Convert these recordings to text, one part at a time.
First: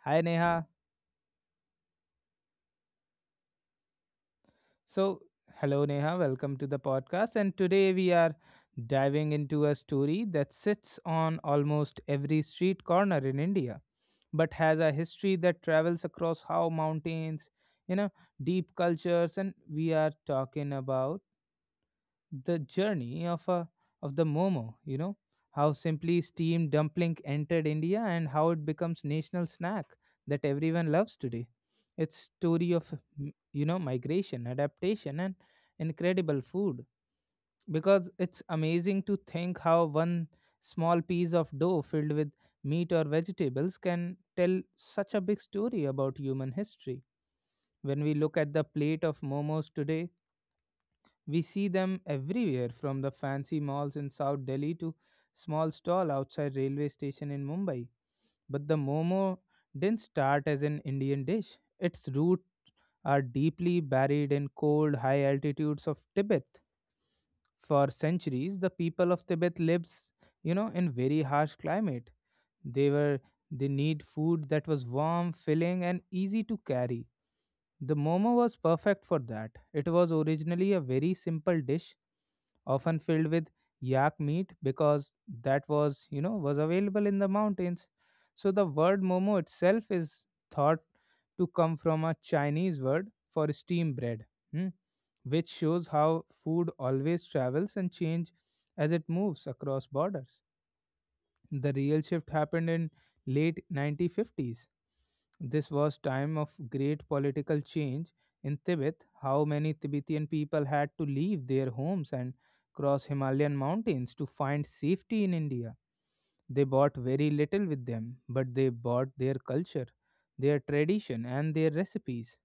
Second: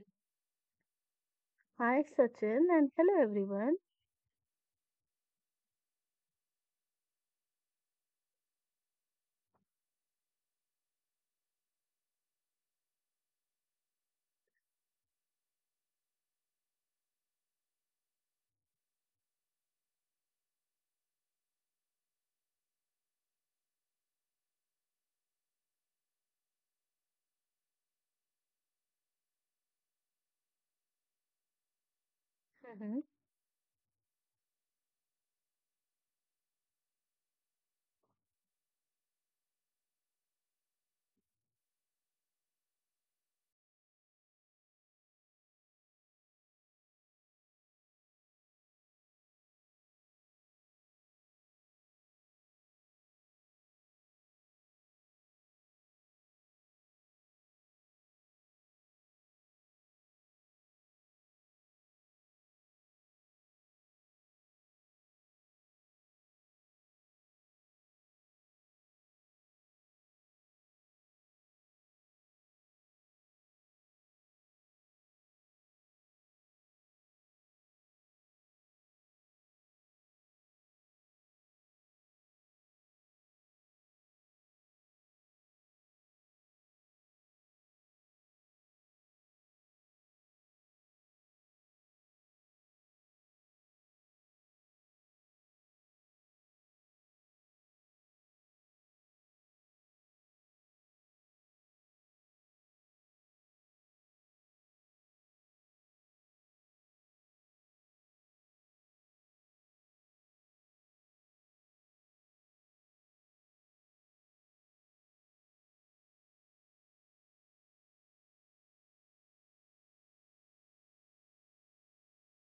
Hi, Neha. Hi, Sachin, and hello, everyone. So, hello, Neha. Welcome to the podcast. And today we are diving into a story that sits on almost every street corner in India, but has a history that travels across how mountains, you know, deep cultures. And we are talking about the journey of a of the momo how simply steamed dumpling entered india and how it becomes national snack that everyone loves today. Its story of Mm-hmm. Migration, adaptation, and incredible food, because it's amazing to think how one small piece of dough filled with meat or vegetables can tell such a big story about human history. When we look at the plate of momos today, we see them everywhere, from the fancy malls in South Delhi to small stall outside railway station in Mumbai. But the momo didn't start as an Indian dish. Its roots are deeply buried in cold high altitudes of Tibet. For centuries the people of Tibet lived, in very harsh climate. They were they need food that was warm, filling and easy to carry. The momo was perfect for that. It was originally a very simple dish often filled with yak meat, because that was you know was available in the mountains. So the word momo itself is thought to come from a chinese word for steam bread, hmm, which shows how food always travels and change as it moves across borders. The real shift happened in late 1950s. This was time of great political change in Tibet. How many Tibetan people had to leave their homes and cross Himalayan mountains to find safety in India. They bought very little with them, but they bought their culture, their tradition, and their recipes.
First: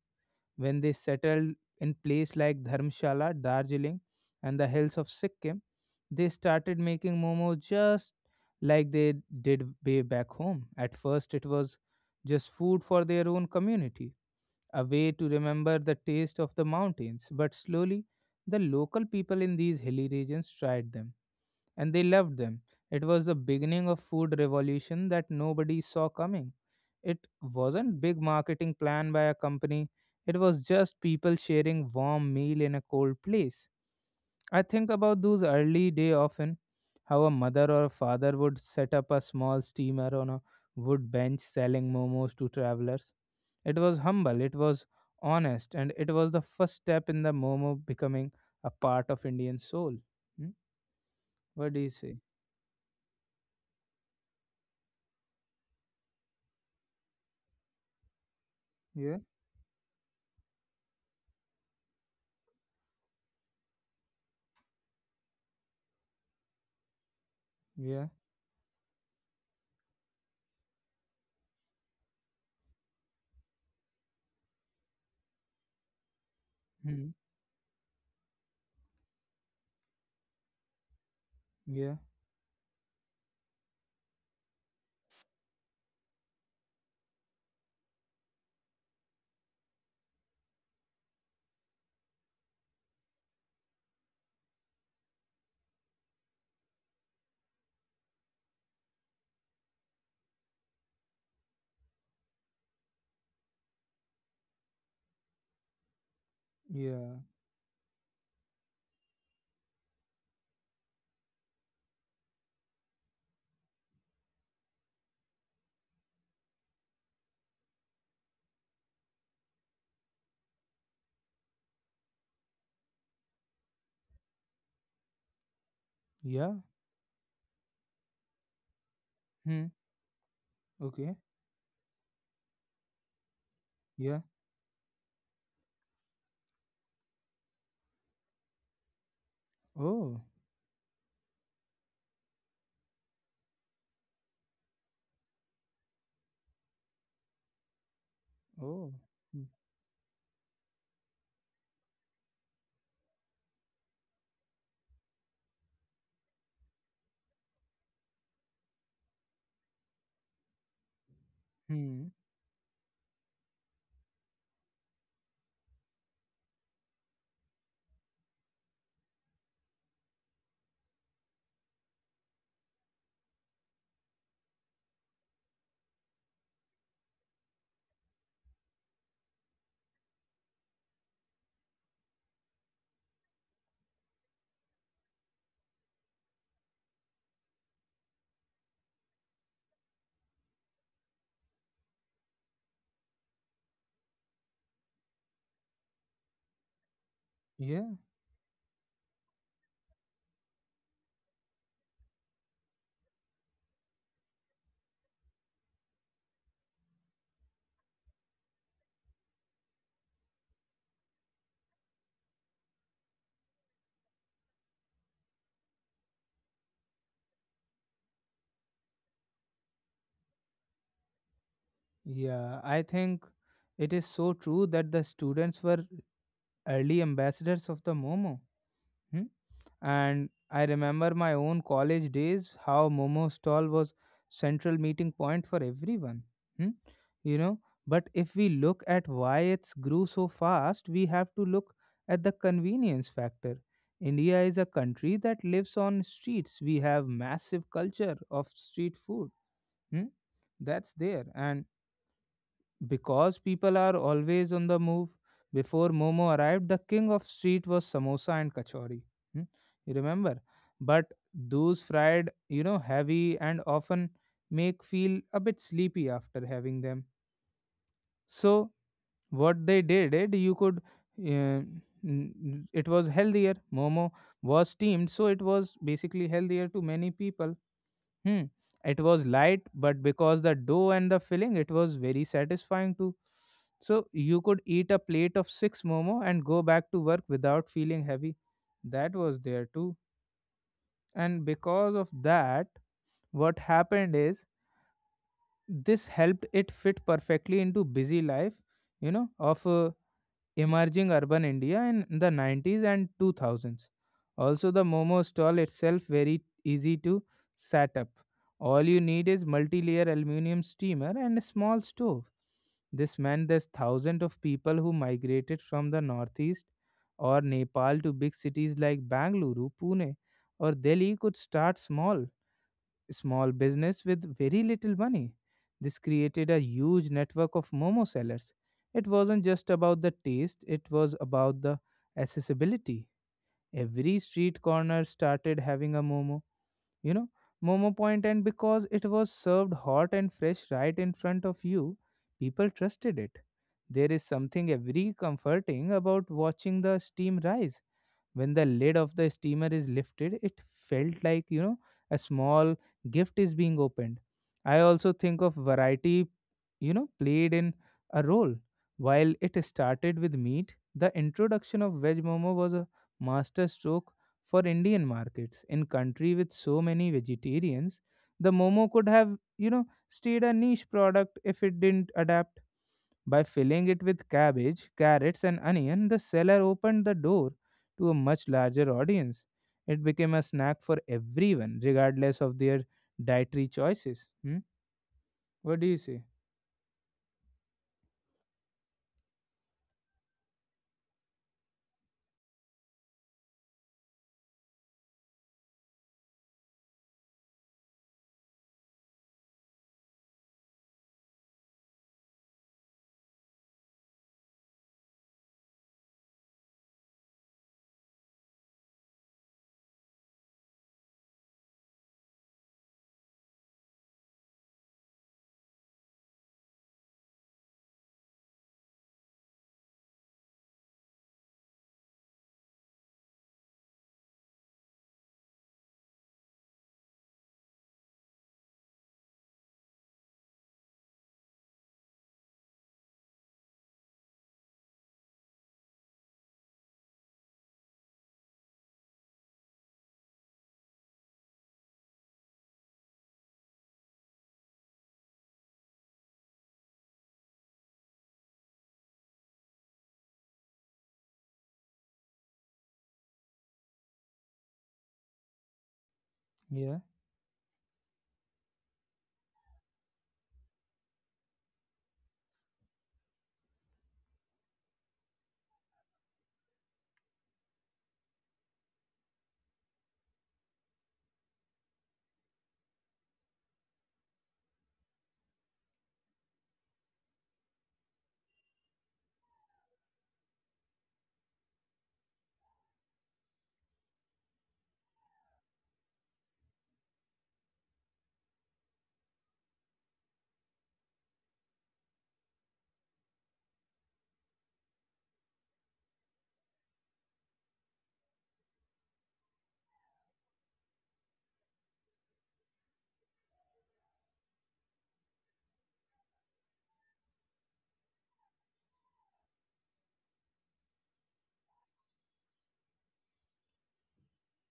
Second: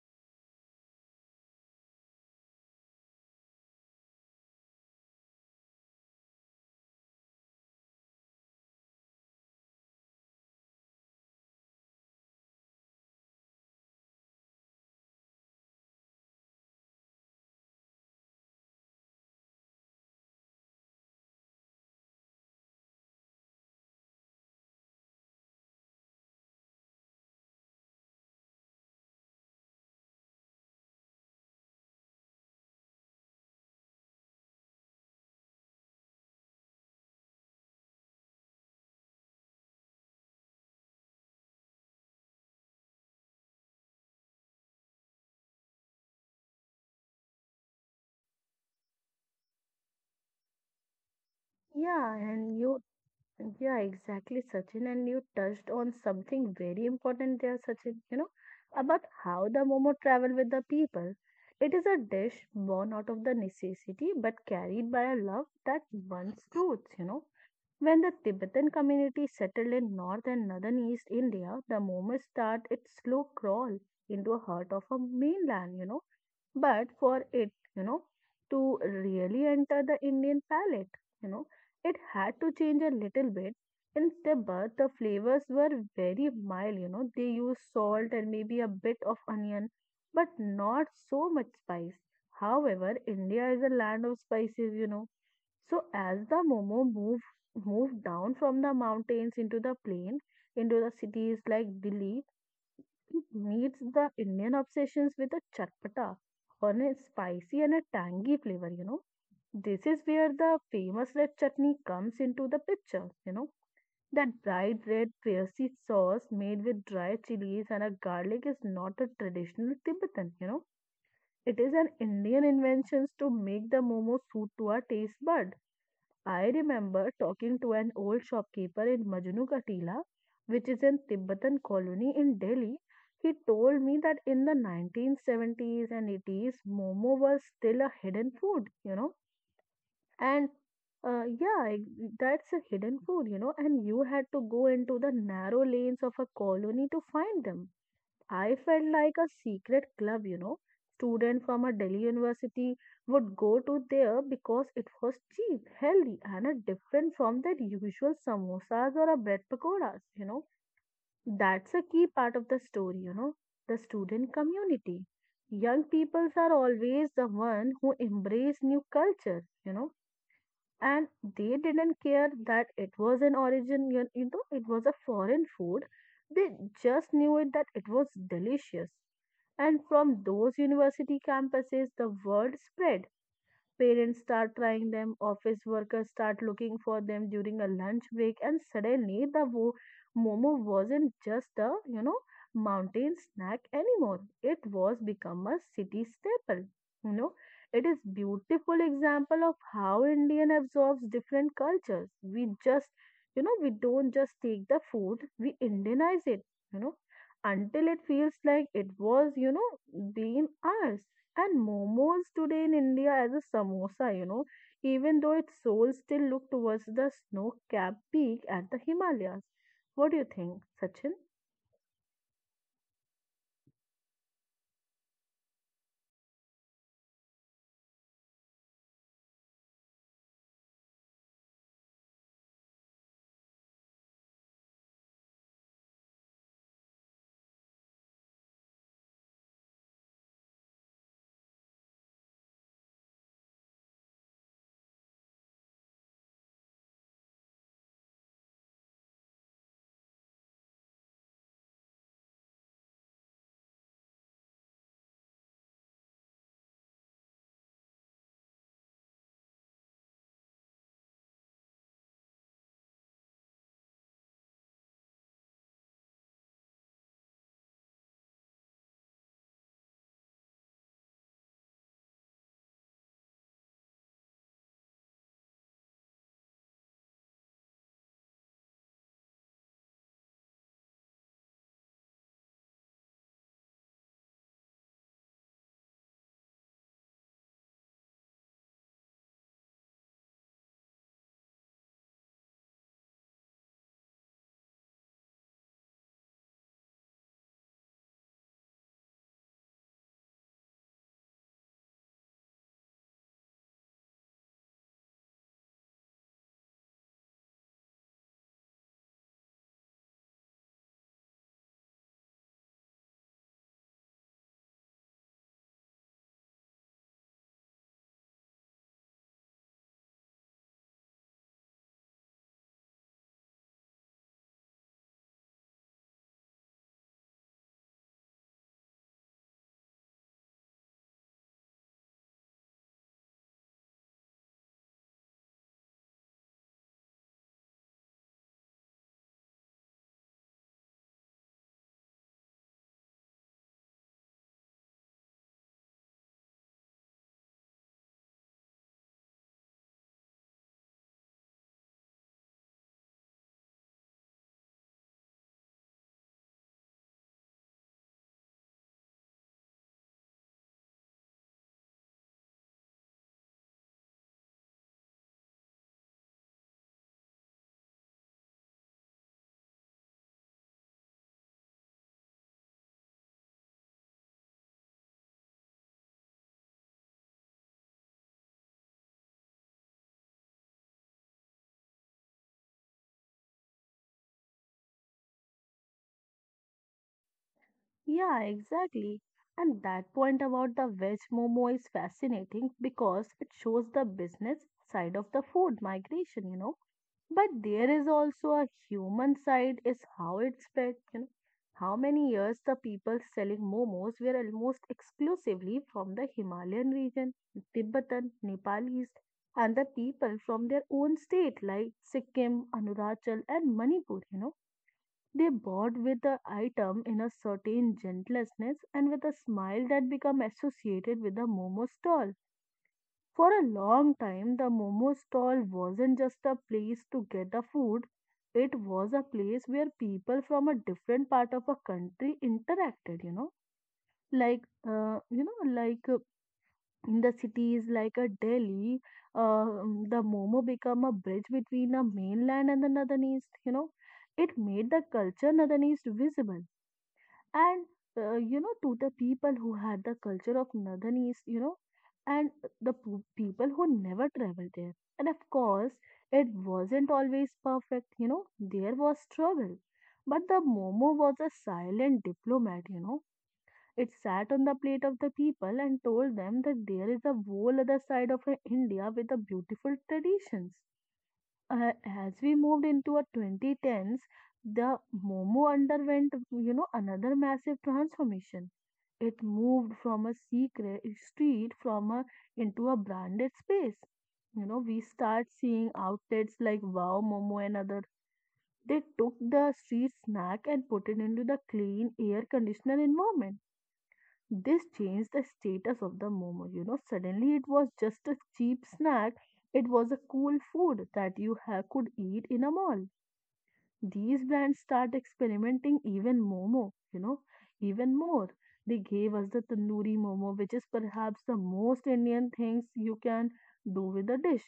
When they settled in places like Dharmshala, Darjeeling, and the hills of Sikkim, they started making momos just like they did way back home. At first, it was just food for their own community, a way to remember the taste of the mountains. But slowly, the local people in these hilly regions tried them and they loved them. It was the beginning of food revolution that nobody saw coming. It wasn't big marketing plan by a company. It was just people sharing warm meal in a cold place. I think about those early day often, how a mother or a father would set up a small steamer on a wood bench selling momos to travelers. It was humble, it was honest, and it was the first step in the momo becoming a part of Indian soul. Hmm? What do you Yeah, say? and you, yeah, exactly, Sachin. And you touched on something very important there, Sachin, you know, about Yeah, how the Momo travel with the people. It is a dish born out of the necessity but carried by a love that once roots, you know. When yeah, the Tibetan community settled in North and Northern East India, the Momo start its slow crawl into a heart of a mainland, you know. But hmm, for it, you know, to really enter the Indian palate, you know, yeah, it had to change a little bit. In Tibet, the flavors were very mild, you know, they used salt and maybe a bit of onion, but not so much spice. However, India is a land of spices, you know. So as the Momo moved down from the mountains into the plain, into the cities like Delhi, it meets the Indian obsessions with a chatpata on a yeah, spicy and a tangy flavor, you know. This is where the famous red chutney comes into the picture, you know. That bright red fiery sauce made with dry chilies and a garlic is not a traditional Tibetan, you know. It is an Indian invention to make the momo suit to our taste bud. yeah, I remember talking to an old shopkeeper in Majnu hmm, Katila, which is in okay, Tibetan colony in Delhi. He told me yeah, that in the 1970s and 80s, momo was still a hidden food, you know, oh, and uh, yeah, ex- that's a hidden food, you know, and you had to go into the narrow lanes of a colony to find them. I felt oh, like a hmm, secret club, you know. Students from a Delhi university would go to there because it was cheap, healthy, and different from their usual samosas or a bread pakoras, you know. That's a hmm, key part of the story, you know, the student community. Young peoples are always the one who embrace new culture, you know, and they didn't care that it was an origin, you know, it was a foreign food. They just knew it that it was delicious and from those university campuses, the word spread. Parents start trying them, office workers start looking for them during a lunch break, and suddenly the momo wasn't just a, you know, mountain snack anymore. It was become a city staple. You know, yeah, it is beautiful example of how Indian absorbs different cultures. We just, you know, we don't just take the food, we Indianize it. You know, until it feels like it was, you know, being ours. And momos today in India as a samosa, you know, even though its soul still look towards the snow-capped peak at the Himalayas. What do you think, Sachin? yeah. I think it is so true that the students were early ambassadors of the Momo. Hmm? And I remember my own college days, how Momo stall was central meeting point for everyone. Hmm? You know, but if we look at why it's grew so fast, we have to look at the convenience factor. India is a country that lives on streets. We have massive culture of street food. Hmm? That's there. And because people are always on the move, before Momo arrived, the king of street was samosa and kachori. Hmm? You remember? But those fried, heavy and often make feel a bit sleepy after having them. So what they did, it you could, uh, n- it was healthier. Momo was steamed, so it was basically healthier to many people. Hmm. It was light, but because the dough and the filling, it was very satisfying too. So you could eat a plate of six momo and go back to work without feeling heavy. That was there too. And because of that, what happened is this helped it fit perfectly into busy life, of emerging urban India in the 90s and 2000s. Also, the momo stall itself very easy to set up. All you need is multi-layer aluminum steamer and a small stove. This meant there's thousands of people who migrated from the northeast or Nepal to big cities like Bangalore, Pune, or Delhi could start small business with very little money. This created a huge network of momo sellers. It wasn't just about the taste, it was about the accessibility. Every street corner started having a momo, you know, momo point, and because it was served hot and fresh right in front of you, people trusted it. There is something very comforting about watching the steam rise, when the lid of the steamer is lifted. It felt like, a small gift is being opened. I also think of variety, played in a role. While it started with meat, the introduction of veg momo was a master stroke for Indian markets. In country with so many vegetarians, the momo could have, stayed a niche product. If it didn't adapt by filling it with cabbage, carrots, and onion, the seller opened the door to a much larger audience. It became a snack for everyone, regardless of their dietary choices. Hmm? What do you say? Yeah, exactly. And that point about the veg momo is fascinating because it shows the business side of the food migration, you know. But there is also a human side is how it's spread, you know. How many years the people selling momos were almost exclusively from the Himalayan region, Tibetan, Nepalese, and the people from their own state like Sikkim, Arunachal, and Manipur, you know, they bought with the item in a certain gentleness and with a smile that became associated with the momo stall. For a long time, the momo stall wasn't just a place to get the food, it was a place where people from a different part of a country interacted, you know. Like, uh, you know, like uh, in the cities like a Delhi, the momo become a bridge between the mainland and the northern, you know. It made the culture northern visible and, you know, to the people who had the culture of northern east, you know, and the people who never traveled there and of course it Yeah. wasn't always perfect, you know, there was struggle but the momo was a silent diplomat, you know, it sat on the plate of the people and told them that there is a whole other side of india with the beautiful traditions uh, as we moved into a 2010s, the Momo underwent, you know, another massive transformation. It moved from a secret street from a into a branded space. You know, we start seeing outlets like Wow Momo and other. They took the street snack and put it into the clean air conditioner environment. This changed the status of the momo. You know, suddenly it was just a cheap snack. It was a cool food that you could eat in a mall. These brands start experimenting even momo, you know, even more. They gave us the tandoori momo, which is perhaps the most Indian things you can do with a dish.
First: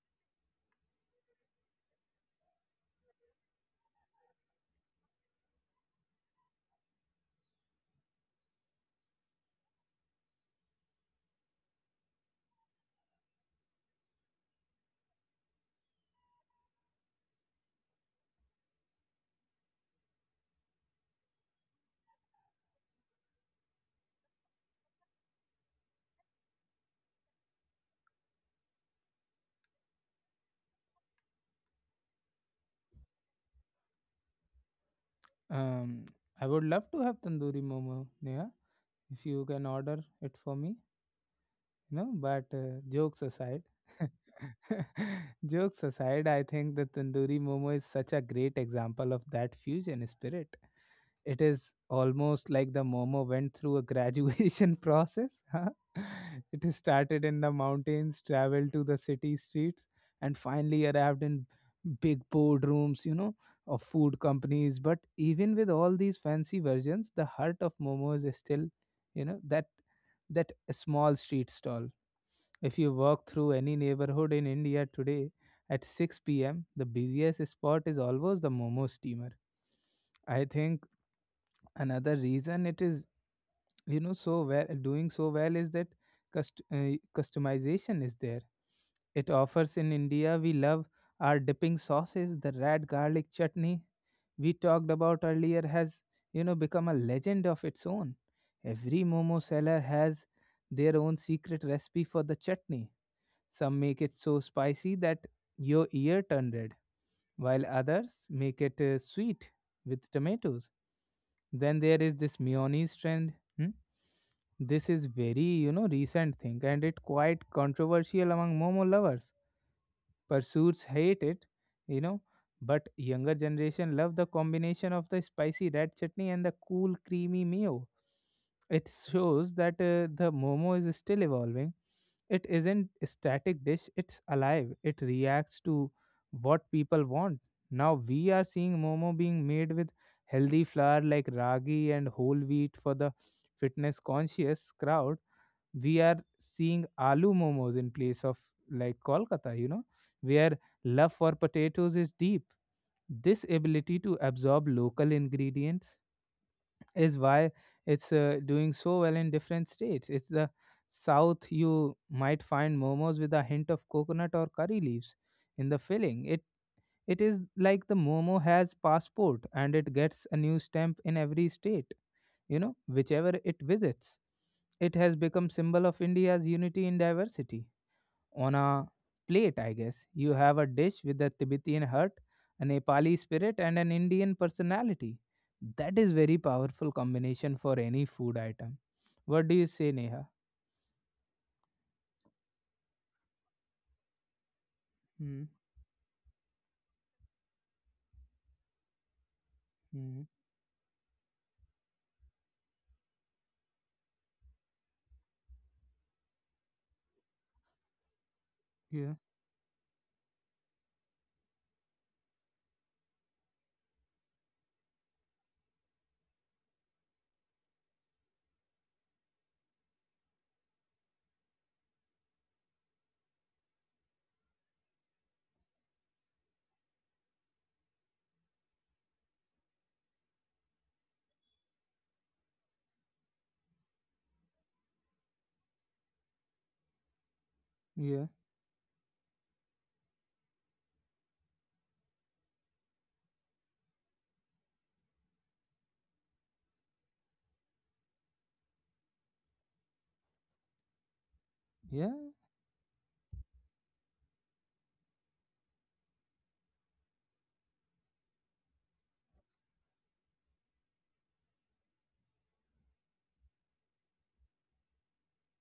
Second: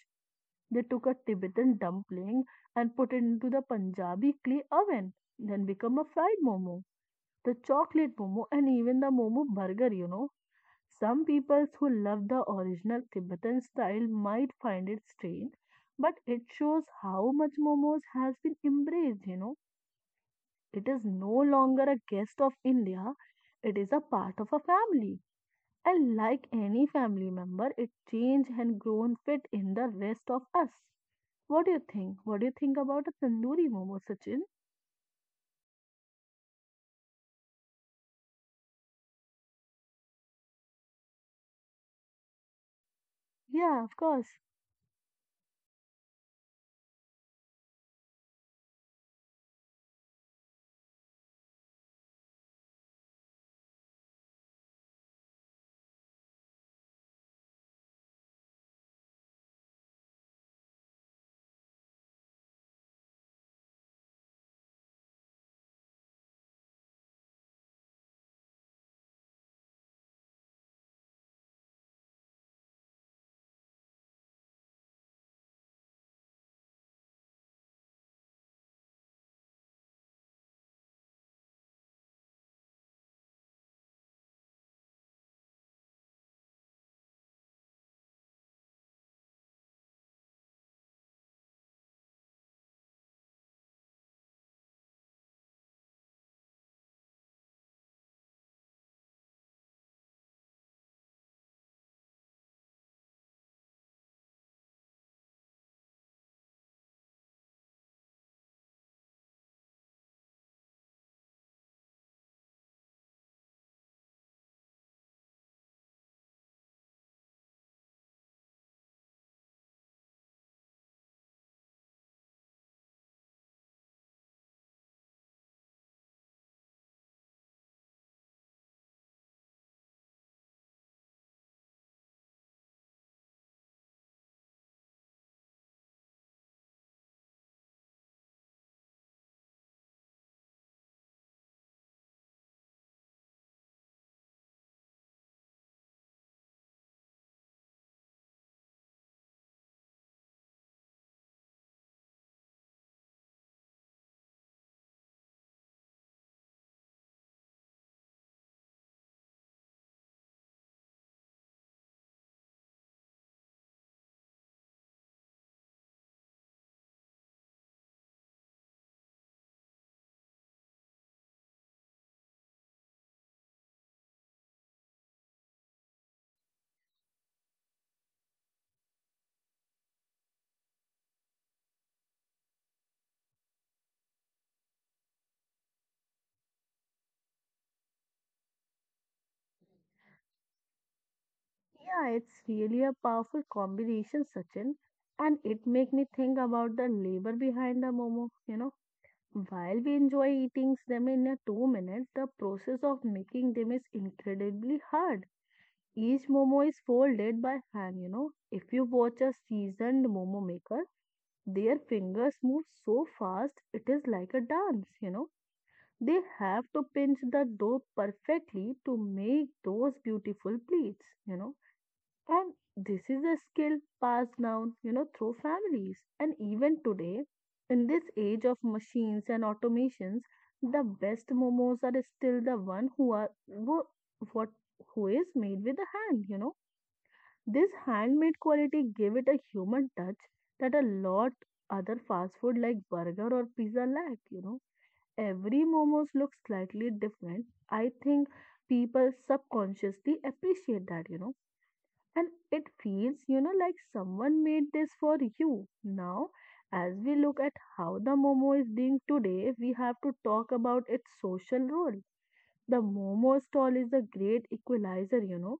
They took a Tibetan dumpling and put it into the Punjabi clay oven, then become a fried momo, the chocolate momo, and even the momo burger, you know, some people who love the original Tibetan style might find it strange, but it shows how much momos has been embraced, you know. It is no longer a guest of India, it is a part of a family. And like any family member, it changed and grown fit in the rest of us. What do you think? What do you think about a tandoori momo, Sachin? Um, I would love to have tandoori momo, Neha, if you can order it for me. No. But jokes aside, Yeah, of course. jokes aside, I think the tandoori momo is such a great example of that fusion spirit. It is almost like the Momo went through a graduation process. Huh? It has started in the mountains, traveled to the city streets, and finally arrived in big boardrooms, of food companies. But even with all these fancy versions, the heart of Momo is still, you know, that that small street stall. If you walk through any neighborhood in India today at 6 p.m., the busiest spot is always the Momo steamer. I think another reason it is so well, doing so well, is that customization is there it offers. In india we love our dipping sauces. The red garlic chutney we talked about earlier has become a legend of its own. Every momo seller has their own secret recipe for the chutney. Some make it so spicy that your ear turned red, while others make it sweet with tomatoes. Then there is this mayonnaise trend. Hmm? This is very, recent thing and it quite controversial among Momo lovers. Pursuits hate it you know but younger generation love the combination of the spicy red chutney and the cool creamy mayo. It shows that the momo is still evolving. It isn't a static dish, it's alive, it reacts to what people want. Now we are seeing momo being made with healthy flour like ragi and whole wheat for the fitness conscious crowd. We are seeing aloo momos in place of like kolkata where love for potatoes is deep. This ability to absorb local ingredients is why it's doing so well in different states. It's the south you might find momos with a hint of coconut or curry leaves in the filling. It is like the momo has passport and it gets a new stamp in every state, whichever it visits. It has become symbol of India's unity in diversity on a plate, I guess. You have a dish with a Tibetan heart, a Nepali spirit, and an Indian personality. That is very powerful combination for any food item. What do you say, Neha? Yeah, it's really a powerful combination, Sachin. Hmm. And it make me think about the labor behind the momo. You know, while we Hmm. enjoy eating them in a 2 minutes, the process of making them is incredibly hard. Each momo is folded by hand, you know. If you Yeah. watch a seasoned momo maker, their fingers move so fast, it is like a dance, you know. They have to pinch the dough perfectly to make those beautiful pleats, you know, and this is a skill passed down, you know, through families. And even today, in this age of machines and automations, the best momos are still the one who are what who is made with the hand, you know. This Yeah. handmade quality gave it a human touch that a lot other fast food like burger or pizza lack, you know. Every momos looks slightly different. I think people subconsciously appreciate that, you know, Yeah. and it feels, you know, like someone made this for you. Now, as we look at how the Momo is doing today, we have to talk about its social role. The Momo stall is a great equalizer, you know.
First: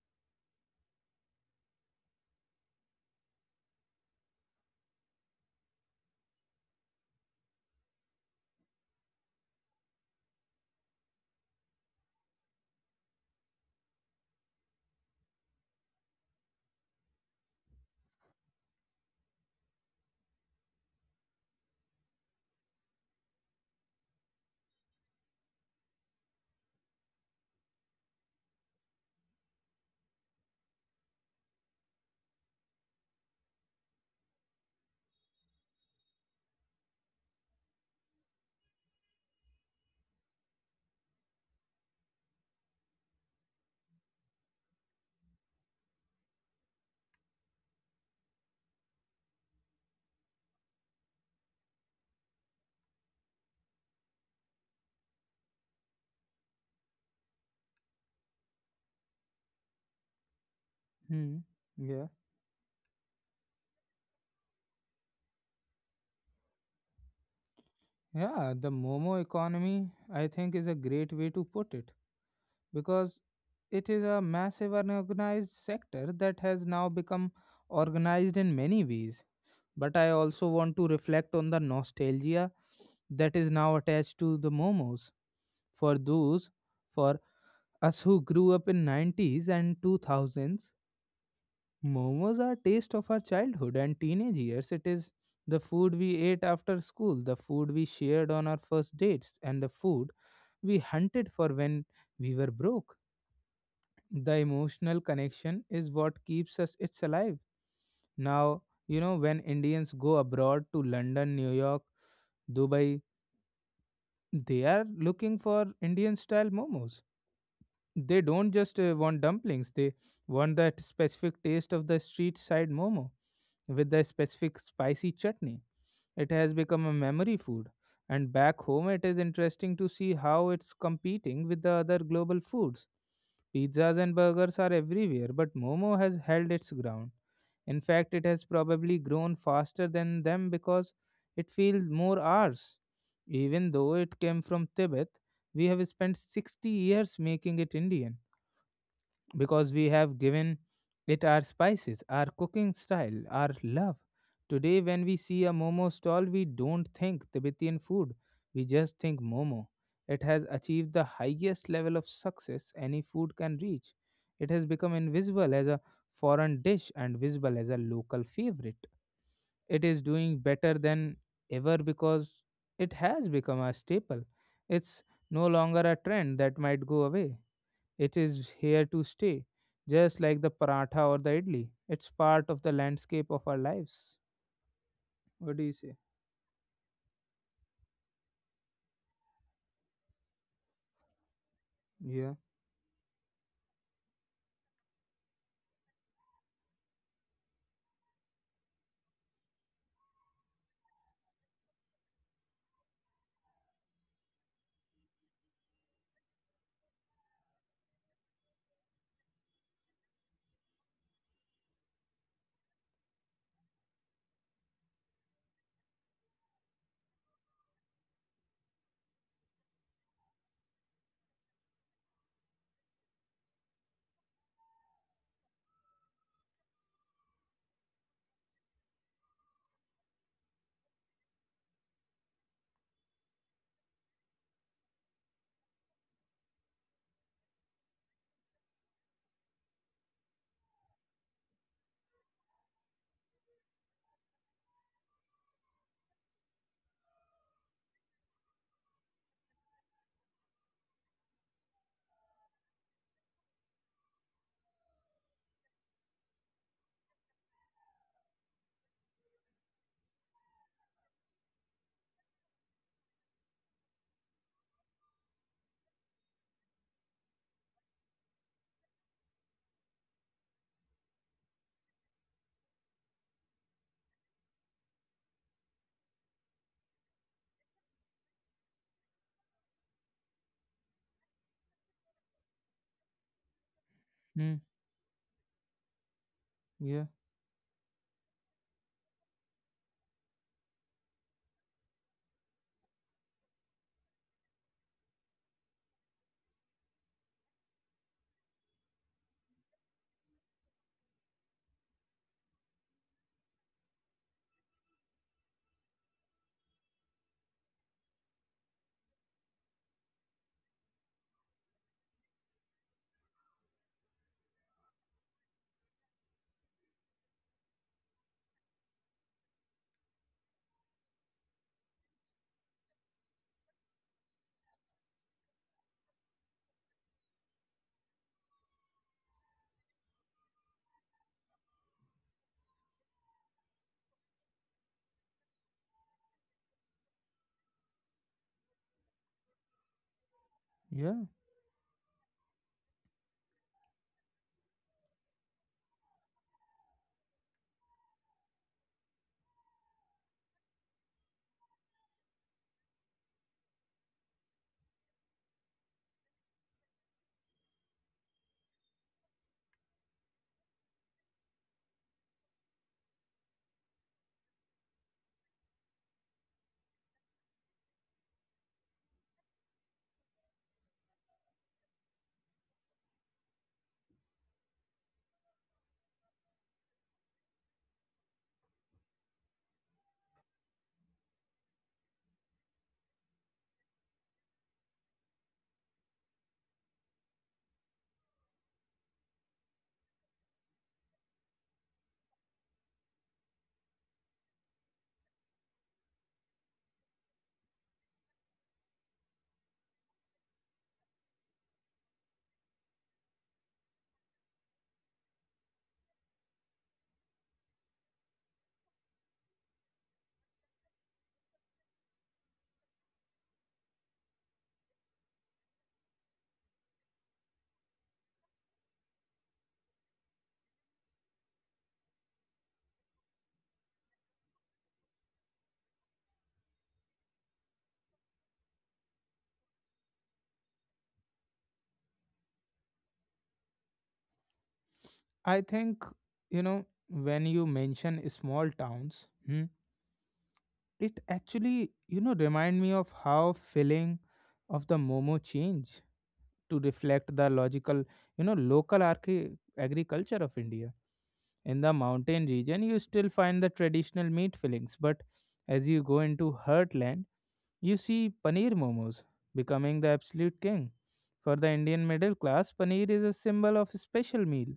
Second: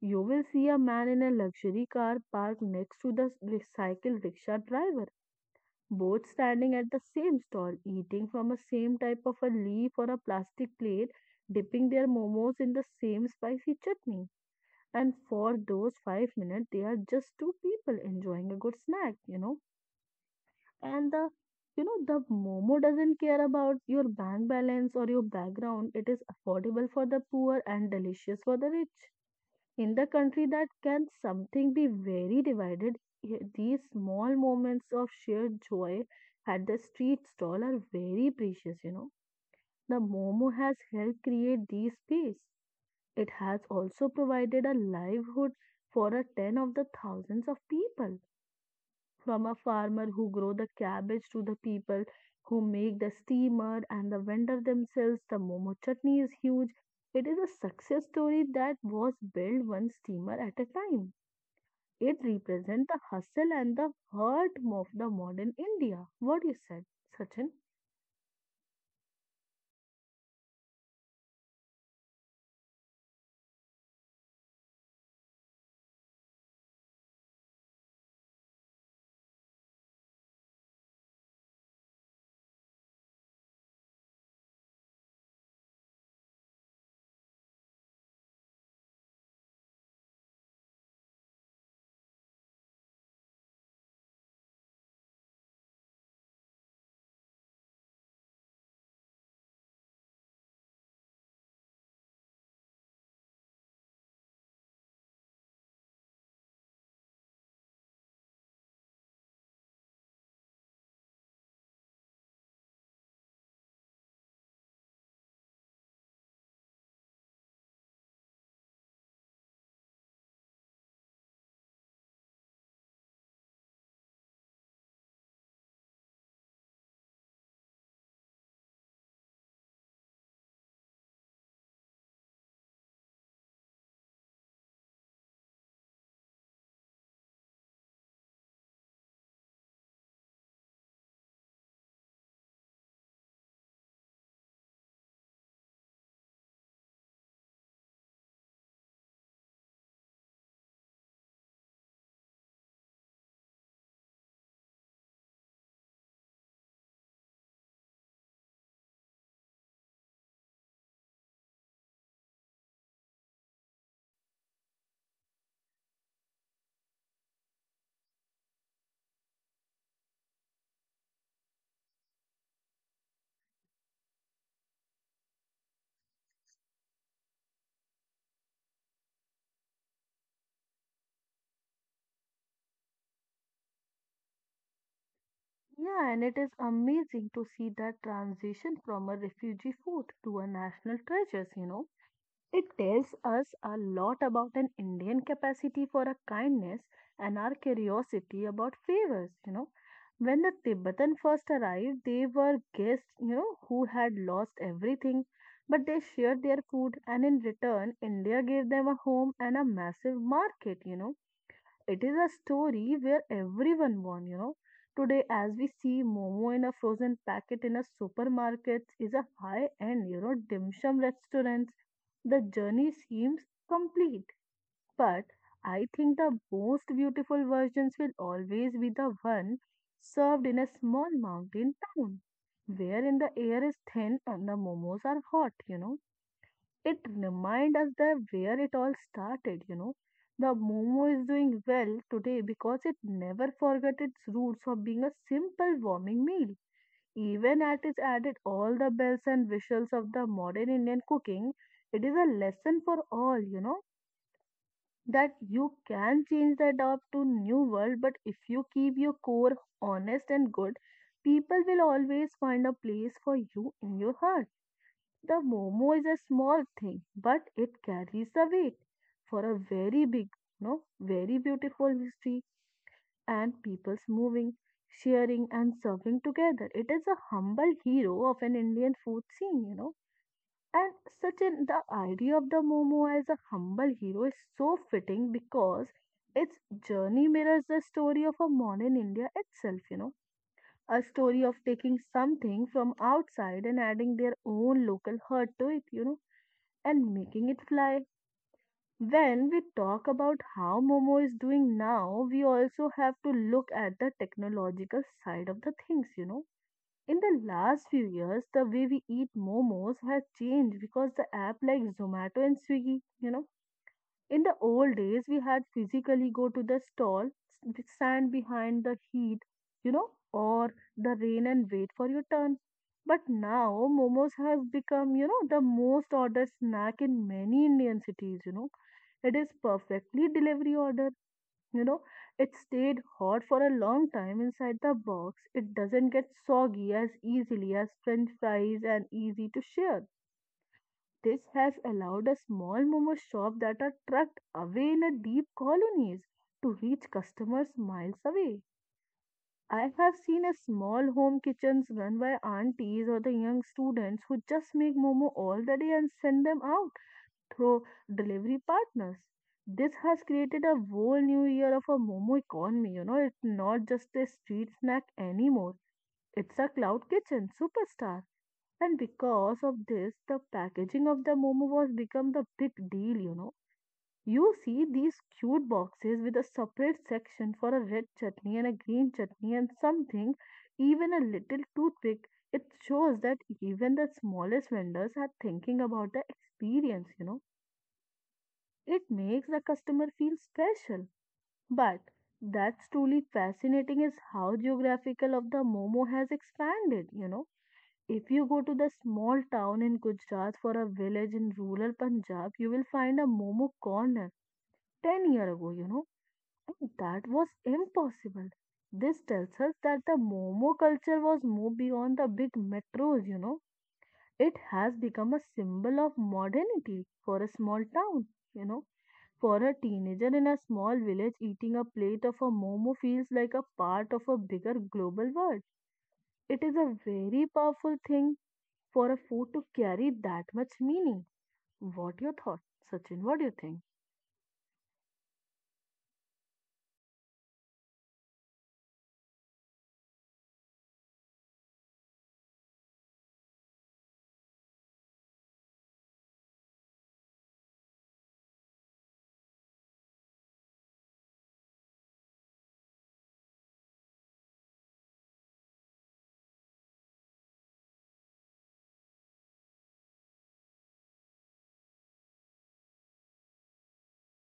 You will see a man in a luxury car parked next to the recycled rickshaw driver, both standing at the same stall, eating from a same type of a leaf or a plastic plate, dipping their momos in the same spicy chutney and for those 5 minutes, they are just two people enjoying a good snack, you know. And the, you know, the Momo doesn't care about your bank balance or your background. It is affordable for the poor and delicious for the rich. In the country that can something be very divided, these small moments of sheer joy at the street stall are very precious, you know. The Momo has helped create these space. It has also provided a livelihood for a ten of the thousands of people, from a farmer who grow the cabbage to the people who make the steamer and the vendor themselves. The momo chutney is huge. It is a success story that was built one steamer at a time. Hmm. Yeah. It represents the hustle and the heart of the modern India. What you said, Sachin? Yeah. The Momo economy, I think, is a great way to put it, because it is a massive unorganized sector that has now become organized in many ways. But I also want to reflect on the nostalgia that is now attached to the momos. For those, for us who grew up in 90s and 2000s, momos are taste of our childhood and teenage years. It is the food we ate after school, the food we shared on our first dates, and the food we hunted for when we were broke. The emotional connection is what keeps us it's alive. Now, when Indians go abroad to London, New York, Dubai, they are looking for Indian style momos. They don't just want dumplings, they want that specific taste of the street side momo with the specific spicy chutney. It has become a memory food. And back home, it is interesting to see how it's competing with the other global foods. Pizzas and burgers are everywhere, but momo has held its ground. In fact, it has probably grown faster than them because it feels more ours. Even though it came from Tibet, we have spent 60 years making it Indian because we have given it our spices, our cooking style, our love. Today, when we see a momo stall, we don't think Tibetan food, we just think momo. It has achieved the highest level of success any food can reach. It has become invisible as a foreign dish and visible as a local favorite. It is doing better than ever because it has become a staple. It's no longer a trend that might go away. It is here to stay, just like the paratha or the idli. It's part of the landscape of our lives. What do you say? Yeah, and it is amazing to see that transition from a refugee food to a national treasures, you know. Yeah. It tells us a lot about an Indian capacity for a kindness and our curiosity about favors, you know. When the Tibetan first arrived, they were guests, you know, who had lost everything, but they shared their food, and in return, India gave them a home and a massive market, you know. It is a story where everyone won, you know. Today, as we see Momo in a frozen packet in a supermarket, is a high end, you know, dim sum restaurants. The journey seems complete, but I think the most beautiful versions will always be the one served in a small mountain town, where in the air is thin and the momos are hot, you know, it reminds us that where it all started, you know. The Momo is doing well today because it never forgot its roots of being a simple warming meal. Even as it added all the bells and whistles of the modern Indian cooking, it is a lesson for all, you know, that you can change the up to new world, but if you keep your core honest and good, people will always find a place for you in your heart. The momo is a small thing, but it carries the weight for a very big, no, very beautiful history and people's moving, sharing, and serving together. It is a humble hero of an Indian food scene, you know. And such an the idea of the momo as a humble hero is Hmm. so fitting because its Yeah, journey mirrors the story of a modern India itself, you know. A story of taking something from outside and adding their own local heart to it, you know, and making it fly. When we talk about how Momo is doing now, we also have to look at the technological side of the things, you know. In the last few years, the way we eat momos has changed because the app like Zomato and Swiggy, you know, in the old days, we had physically go to the stall, stand behind the heat, you know, or the rain and wait for your turn. But now, momos has become, you know, the most ordered snack in many Indian cities, you know. It is perfectly delivery order, you know. It stayed hot for a long time inside the box. It doesn't get soggy as easily as french fries and easy to share. yeah. This has allowed a small momo shop that are tucked away in a deep colonies to reach customers miles away. I have seen a small home kitchens run by aunties or the young students who just make momo all the day and send them out through delivery partners. This has created a whole new year of a momo economy. You know, it's not just a street snack anymore. It's a cloud kitchen superstar, and because of this, the packaging of the Momo was become the big deal, you know. You see these cute boxes with a separate section for a red chutney and a green chutney and something, even a little toothpick. It shows that even the smallest vendors are thinking about the experience, you know. It makes the customer feel special. But that's truly fascinating is how geographical of the Momo has expanded, you know. If you go to the small town in Gujarat for a village in rural Punjab, you will find a Momo corner 10 years ago, you know, and that was impossible. This tells us that the Momo culture was moved beyond the big metros, you know. It has become a symbol of modernity for a small town, you know. For a teenager in a small village, eating a plate of a Momo feels like a part of a bigger global world. It is a very powerful thing for a food to carry that much meaning. What your thought, Sachin? What do you think? I think, when you mention small towns, Hmm. it actually, remind me of how feeling of the Momo change to reflect the logical, local agriculture of India. In the mountain region, you still find the traditional meat fillings, but as you go into heartland, you see paneer momos becoming the absolute king. For the Indian middle class, paneer is a symbol of special meal.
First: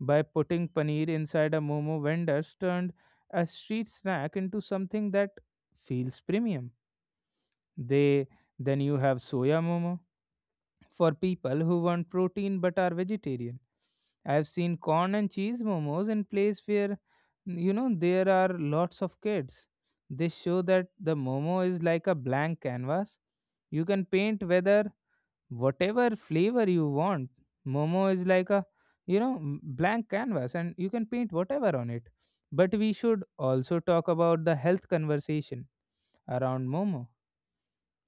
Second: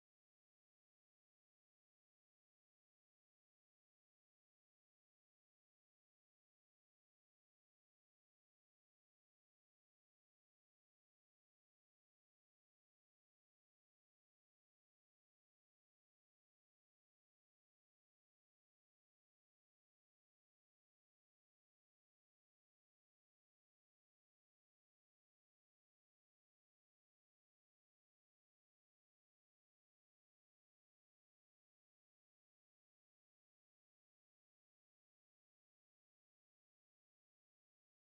By putting paneer inside a momo, vendors turned a street snack into something that feels premium. They Then you have soya momo, for people who want protein but are vegetarian. I have seen corn and cheese momos in place where there are lots of kids. This show that the momo is like a blank canvas. You can paint whether whatever flavor you want. Momo is like a blank canvas, and you can paint whatever on it. But we should also talk about the health conversation around momo.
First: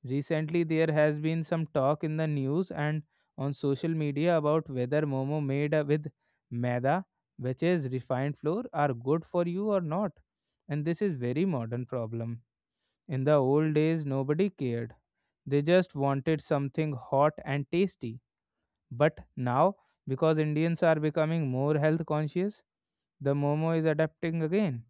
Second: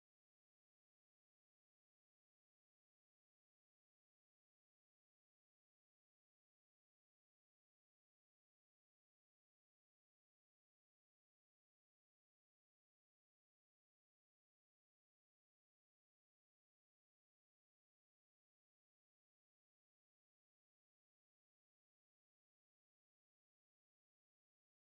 Recently, there has been some talk in the news and on social media about whether momo made with maida, which is refined flour, are good for you or not. And this is very modern problem. In the old days, nobody cared. They just wanted something hot and tasty. But now, because Indians are becoming more health conscious, the momo is adapting again.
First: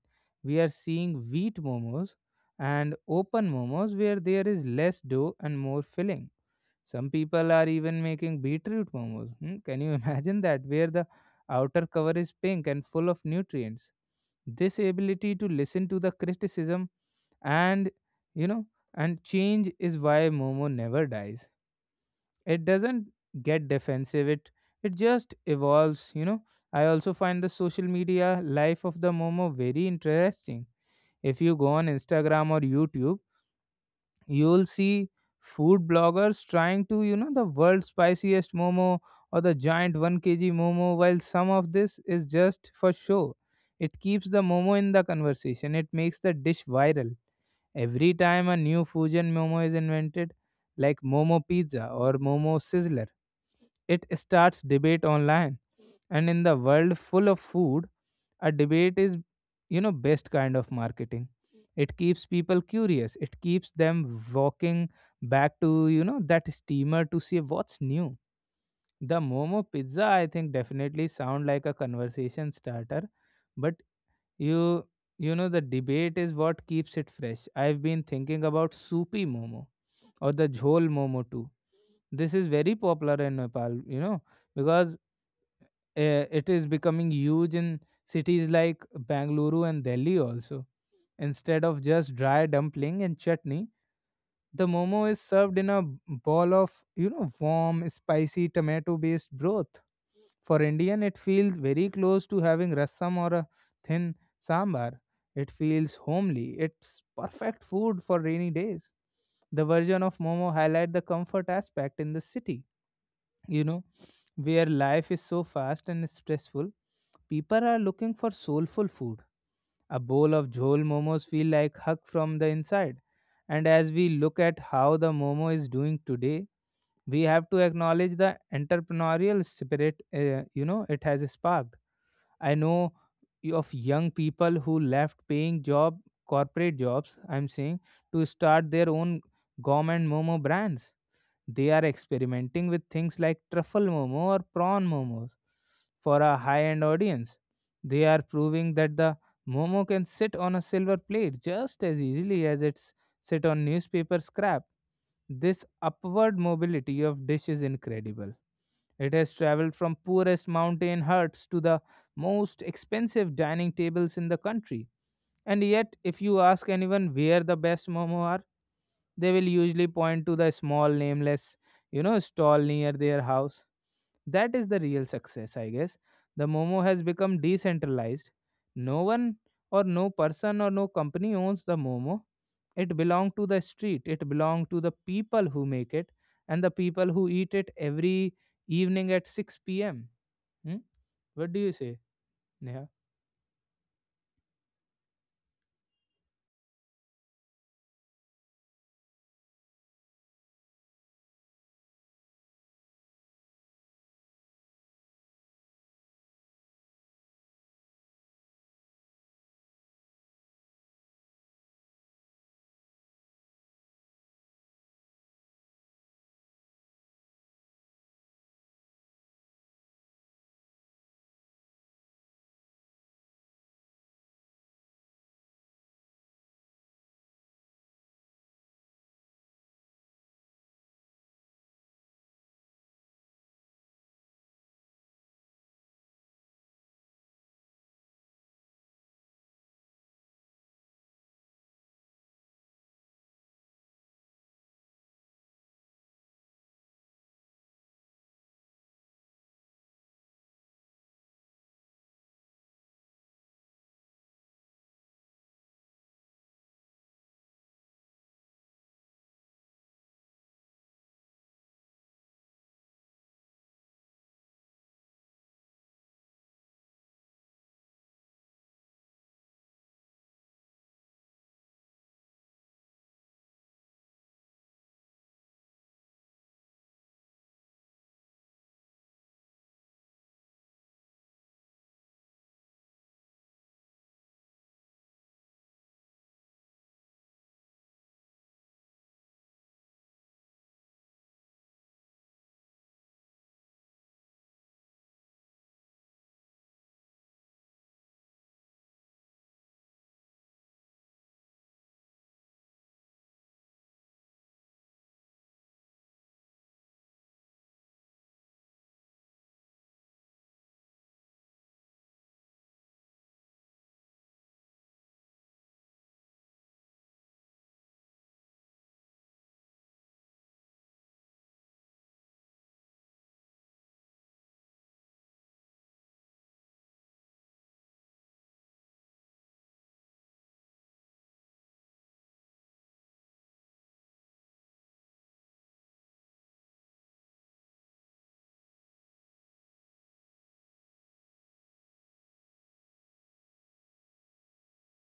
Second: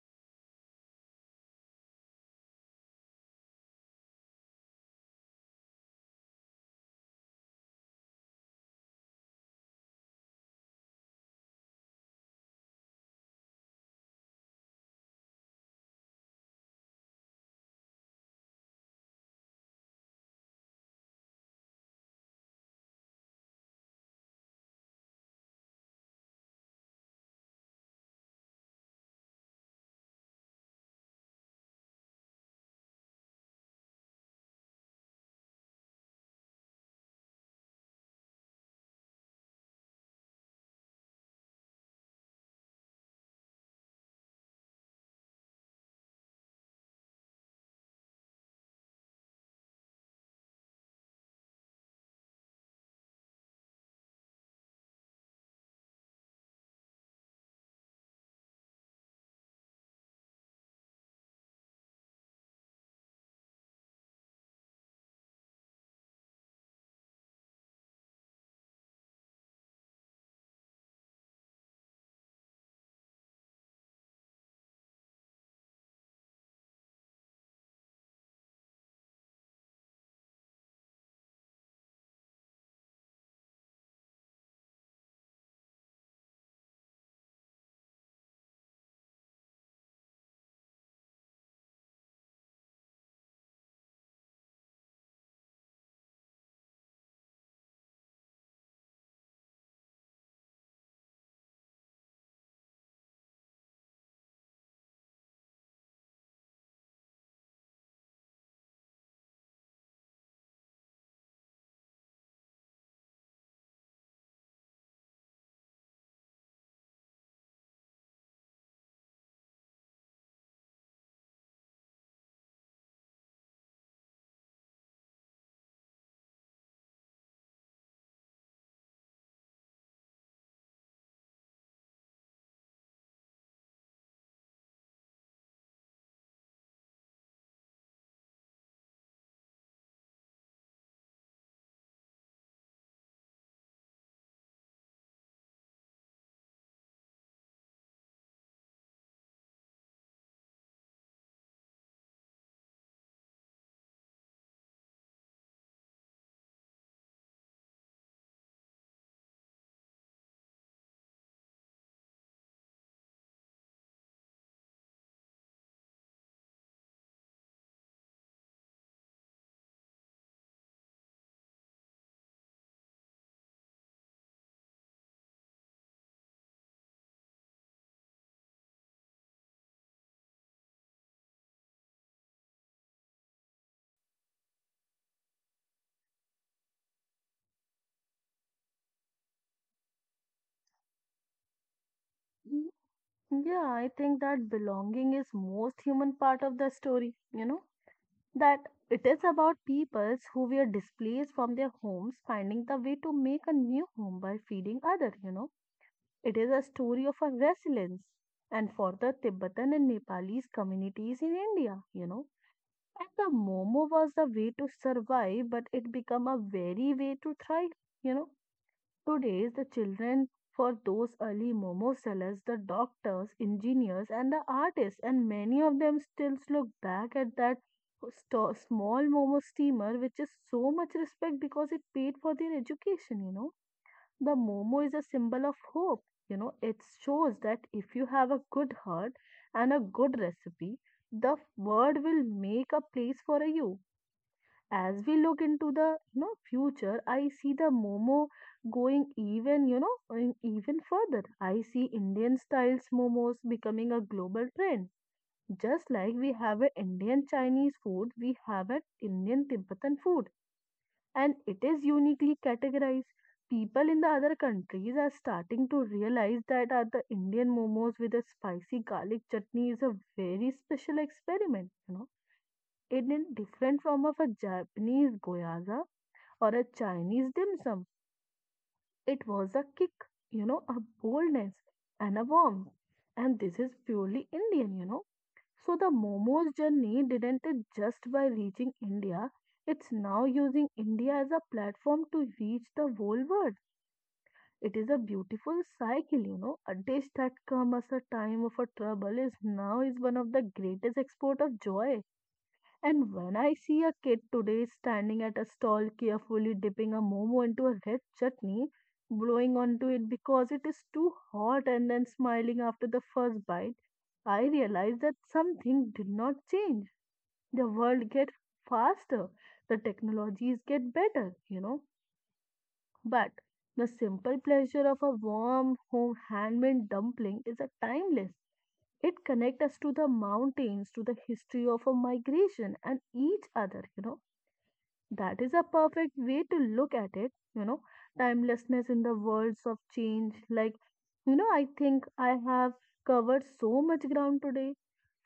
We are seeing wheat momos and open momos where there is less dough and more filling. Some people are even making beetroot momos. Can you imagine that? Where the outer cover is pink and full of nutrients. This ability to listen to the criticism and you know and change is why momo never dies. It doesn't get defensive. It just evolves. I also find the social media life of the momo very interesting. If you go on Instagram or YouTube, you'll see food bloggers trying to the world's spiciest momo or the giant 1 kg momo. While some of this is just for show, it keeps the momo in the conversation. It makes the dish viral. Every time a new fusion momo is invented, like momo pizza or momo sizzler, it starts debate online. And in the world full of food, a debate is, best kind of marketing. It keeps people curious. It keeps them walking back to, that steamer to see what's new. The Momo pizza, I think, definitely sound like a conversation starter. But you the debate is what keeps it fresh. I've been thinking about soupy Momo or the Jhol Momo too. This is very popular in Nepal, because it is becoming huge in cities like Bangalore and Delhi also. Instead of just dry dumpling and chutney, the momo is served in a ball of, warm, spicy tomato based broth. For Indian, it feels very close to having rasam or a thin sambar. It feels homely. It's perfect food for rainy days. The version of momo highlight the comfort aspect in the city, you know where life is so fast and stressful. People are looking for soulful food. A bowl of jhol momos feel like hug from the inside. And as we look at how the momo is doing today, we have to acknowledge the entrepreneurial spirit it has sparked. I know, of young people who left paying job corporate jobs, I'm saying, to start their own gourmet momo brands. They are experimenting with things like truffle momo or prawn momos for a high end audience. They are proving that the momo can sit on a silver plate just as easily as it's sit on newspaper scrap. This upward mobility of dish is incredible. It has traveled from poorest mountain huts to the most expensive dining tables in the country. And yet, if you ask anyone where the best momo are, they will usually point to the small nameless, stall near their house. That is the real success, I guess. The Momo has become decentralized. No one, or no person, or no company owns the Momo. It belongs to the street. It belongs to the people who make it and the people who eat it every evening at 6 p.m. Hmm? What do you say, Neha? Yeah, I think that belonging is most human part of the story, you know, that it is about peoples who were displaced from their homes finding the way to make a new home by feeding others, you know. It is a story of a resilience and for the Tibetan and Nepalese communities in India, you know. And the Momo was the way to survive, but it became a very way to thrive, you know. Today, the children for those early momo sellers, the doctors, engineers, and the artists, and many of them still look back at that small momo steamer, which is so much respect because it paid for their education. You know, the momo is a symbol of hope. You know, it shows that if you have a good heart and a good recipe, the world will make a place for you as we look into the, you know, future. I see the momo going even, you know, going even further. I see indian styles momos becoming a global trend, just like we have an indian chinese food, we have an indian tibetan food, and it is uniquely categorized. People in the other countries are starting to realize that are the indian momos with a spicy garlic chutney is a very special experiment, you know. It is different from of a japanese goyaza or a Chinese dim sum. It was a kick, you know, a boldness and a warmth. And this is purely Indian, you know. So the momo's journey didn't end just by reaching India. It's now using India as a platform to reach the whole world. It is a beautiful cycle, you know. A dish that comes as a time of a trouble is now is one of the greatest export of joy. And when I see a kid today standing at a stall carefully dipping a momo into a red chutney, blowing onto it because it is too hot and then smiling after the first bite, I realize that something did not change. The world gets faster, the technologies get better, you know. But the simple pleasure of a warm home handmade dumpling is a timeless. It connects us to the mountains, to the history of a migration and each other, you know. That is a perfect way to look at it, you know, timelessness in the worlds of change. Like, you know, I think I have covered so much ground today,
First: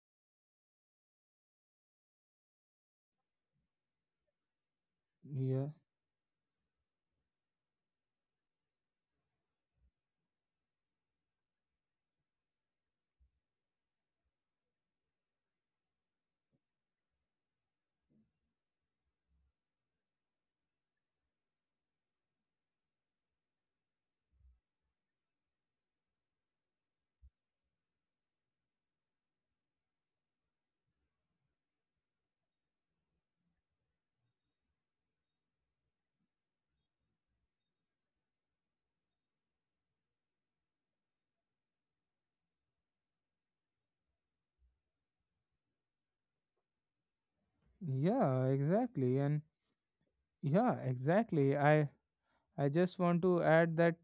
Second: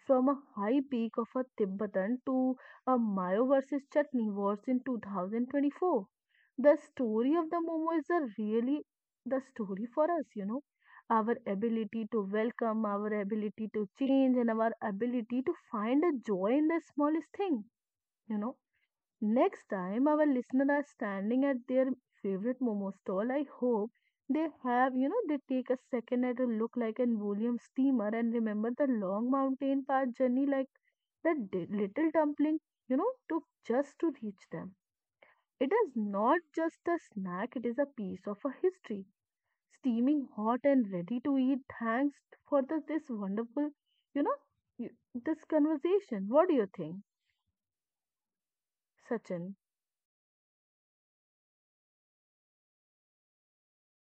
from a high peak of a Tibetan to a Mayo versus Chutney wars in Yeah, 2024. The story of the Momo is a really the story for us, you know, our ability to welcome, our ability to change, and our ability to find a joy in the smallest thing, you know. Next time our listeners are standing at their favorite momo stall, I hope they have, you know, they take a second at a look like an William steamer and remember the long mountain path journey like that little dumpling, you know, took just to reach them. It is not just a snack, it is a piece of a history. Steaming hot and ready to eat. Thanks for this wonderful, you know, y- this conversation. What do you think, yeah, exactly. And Sachin? yeah, exactly. I just want to add that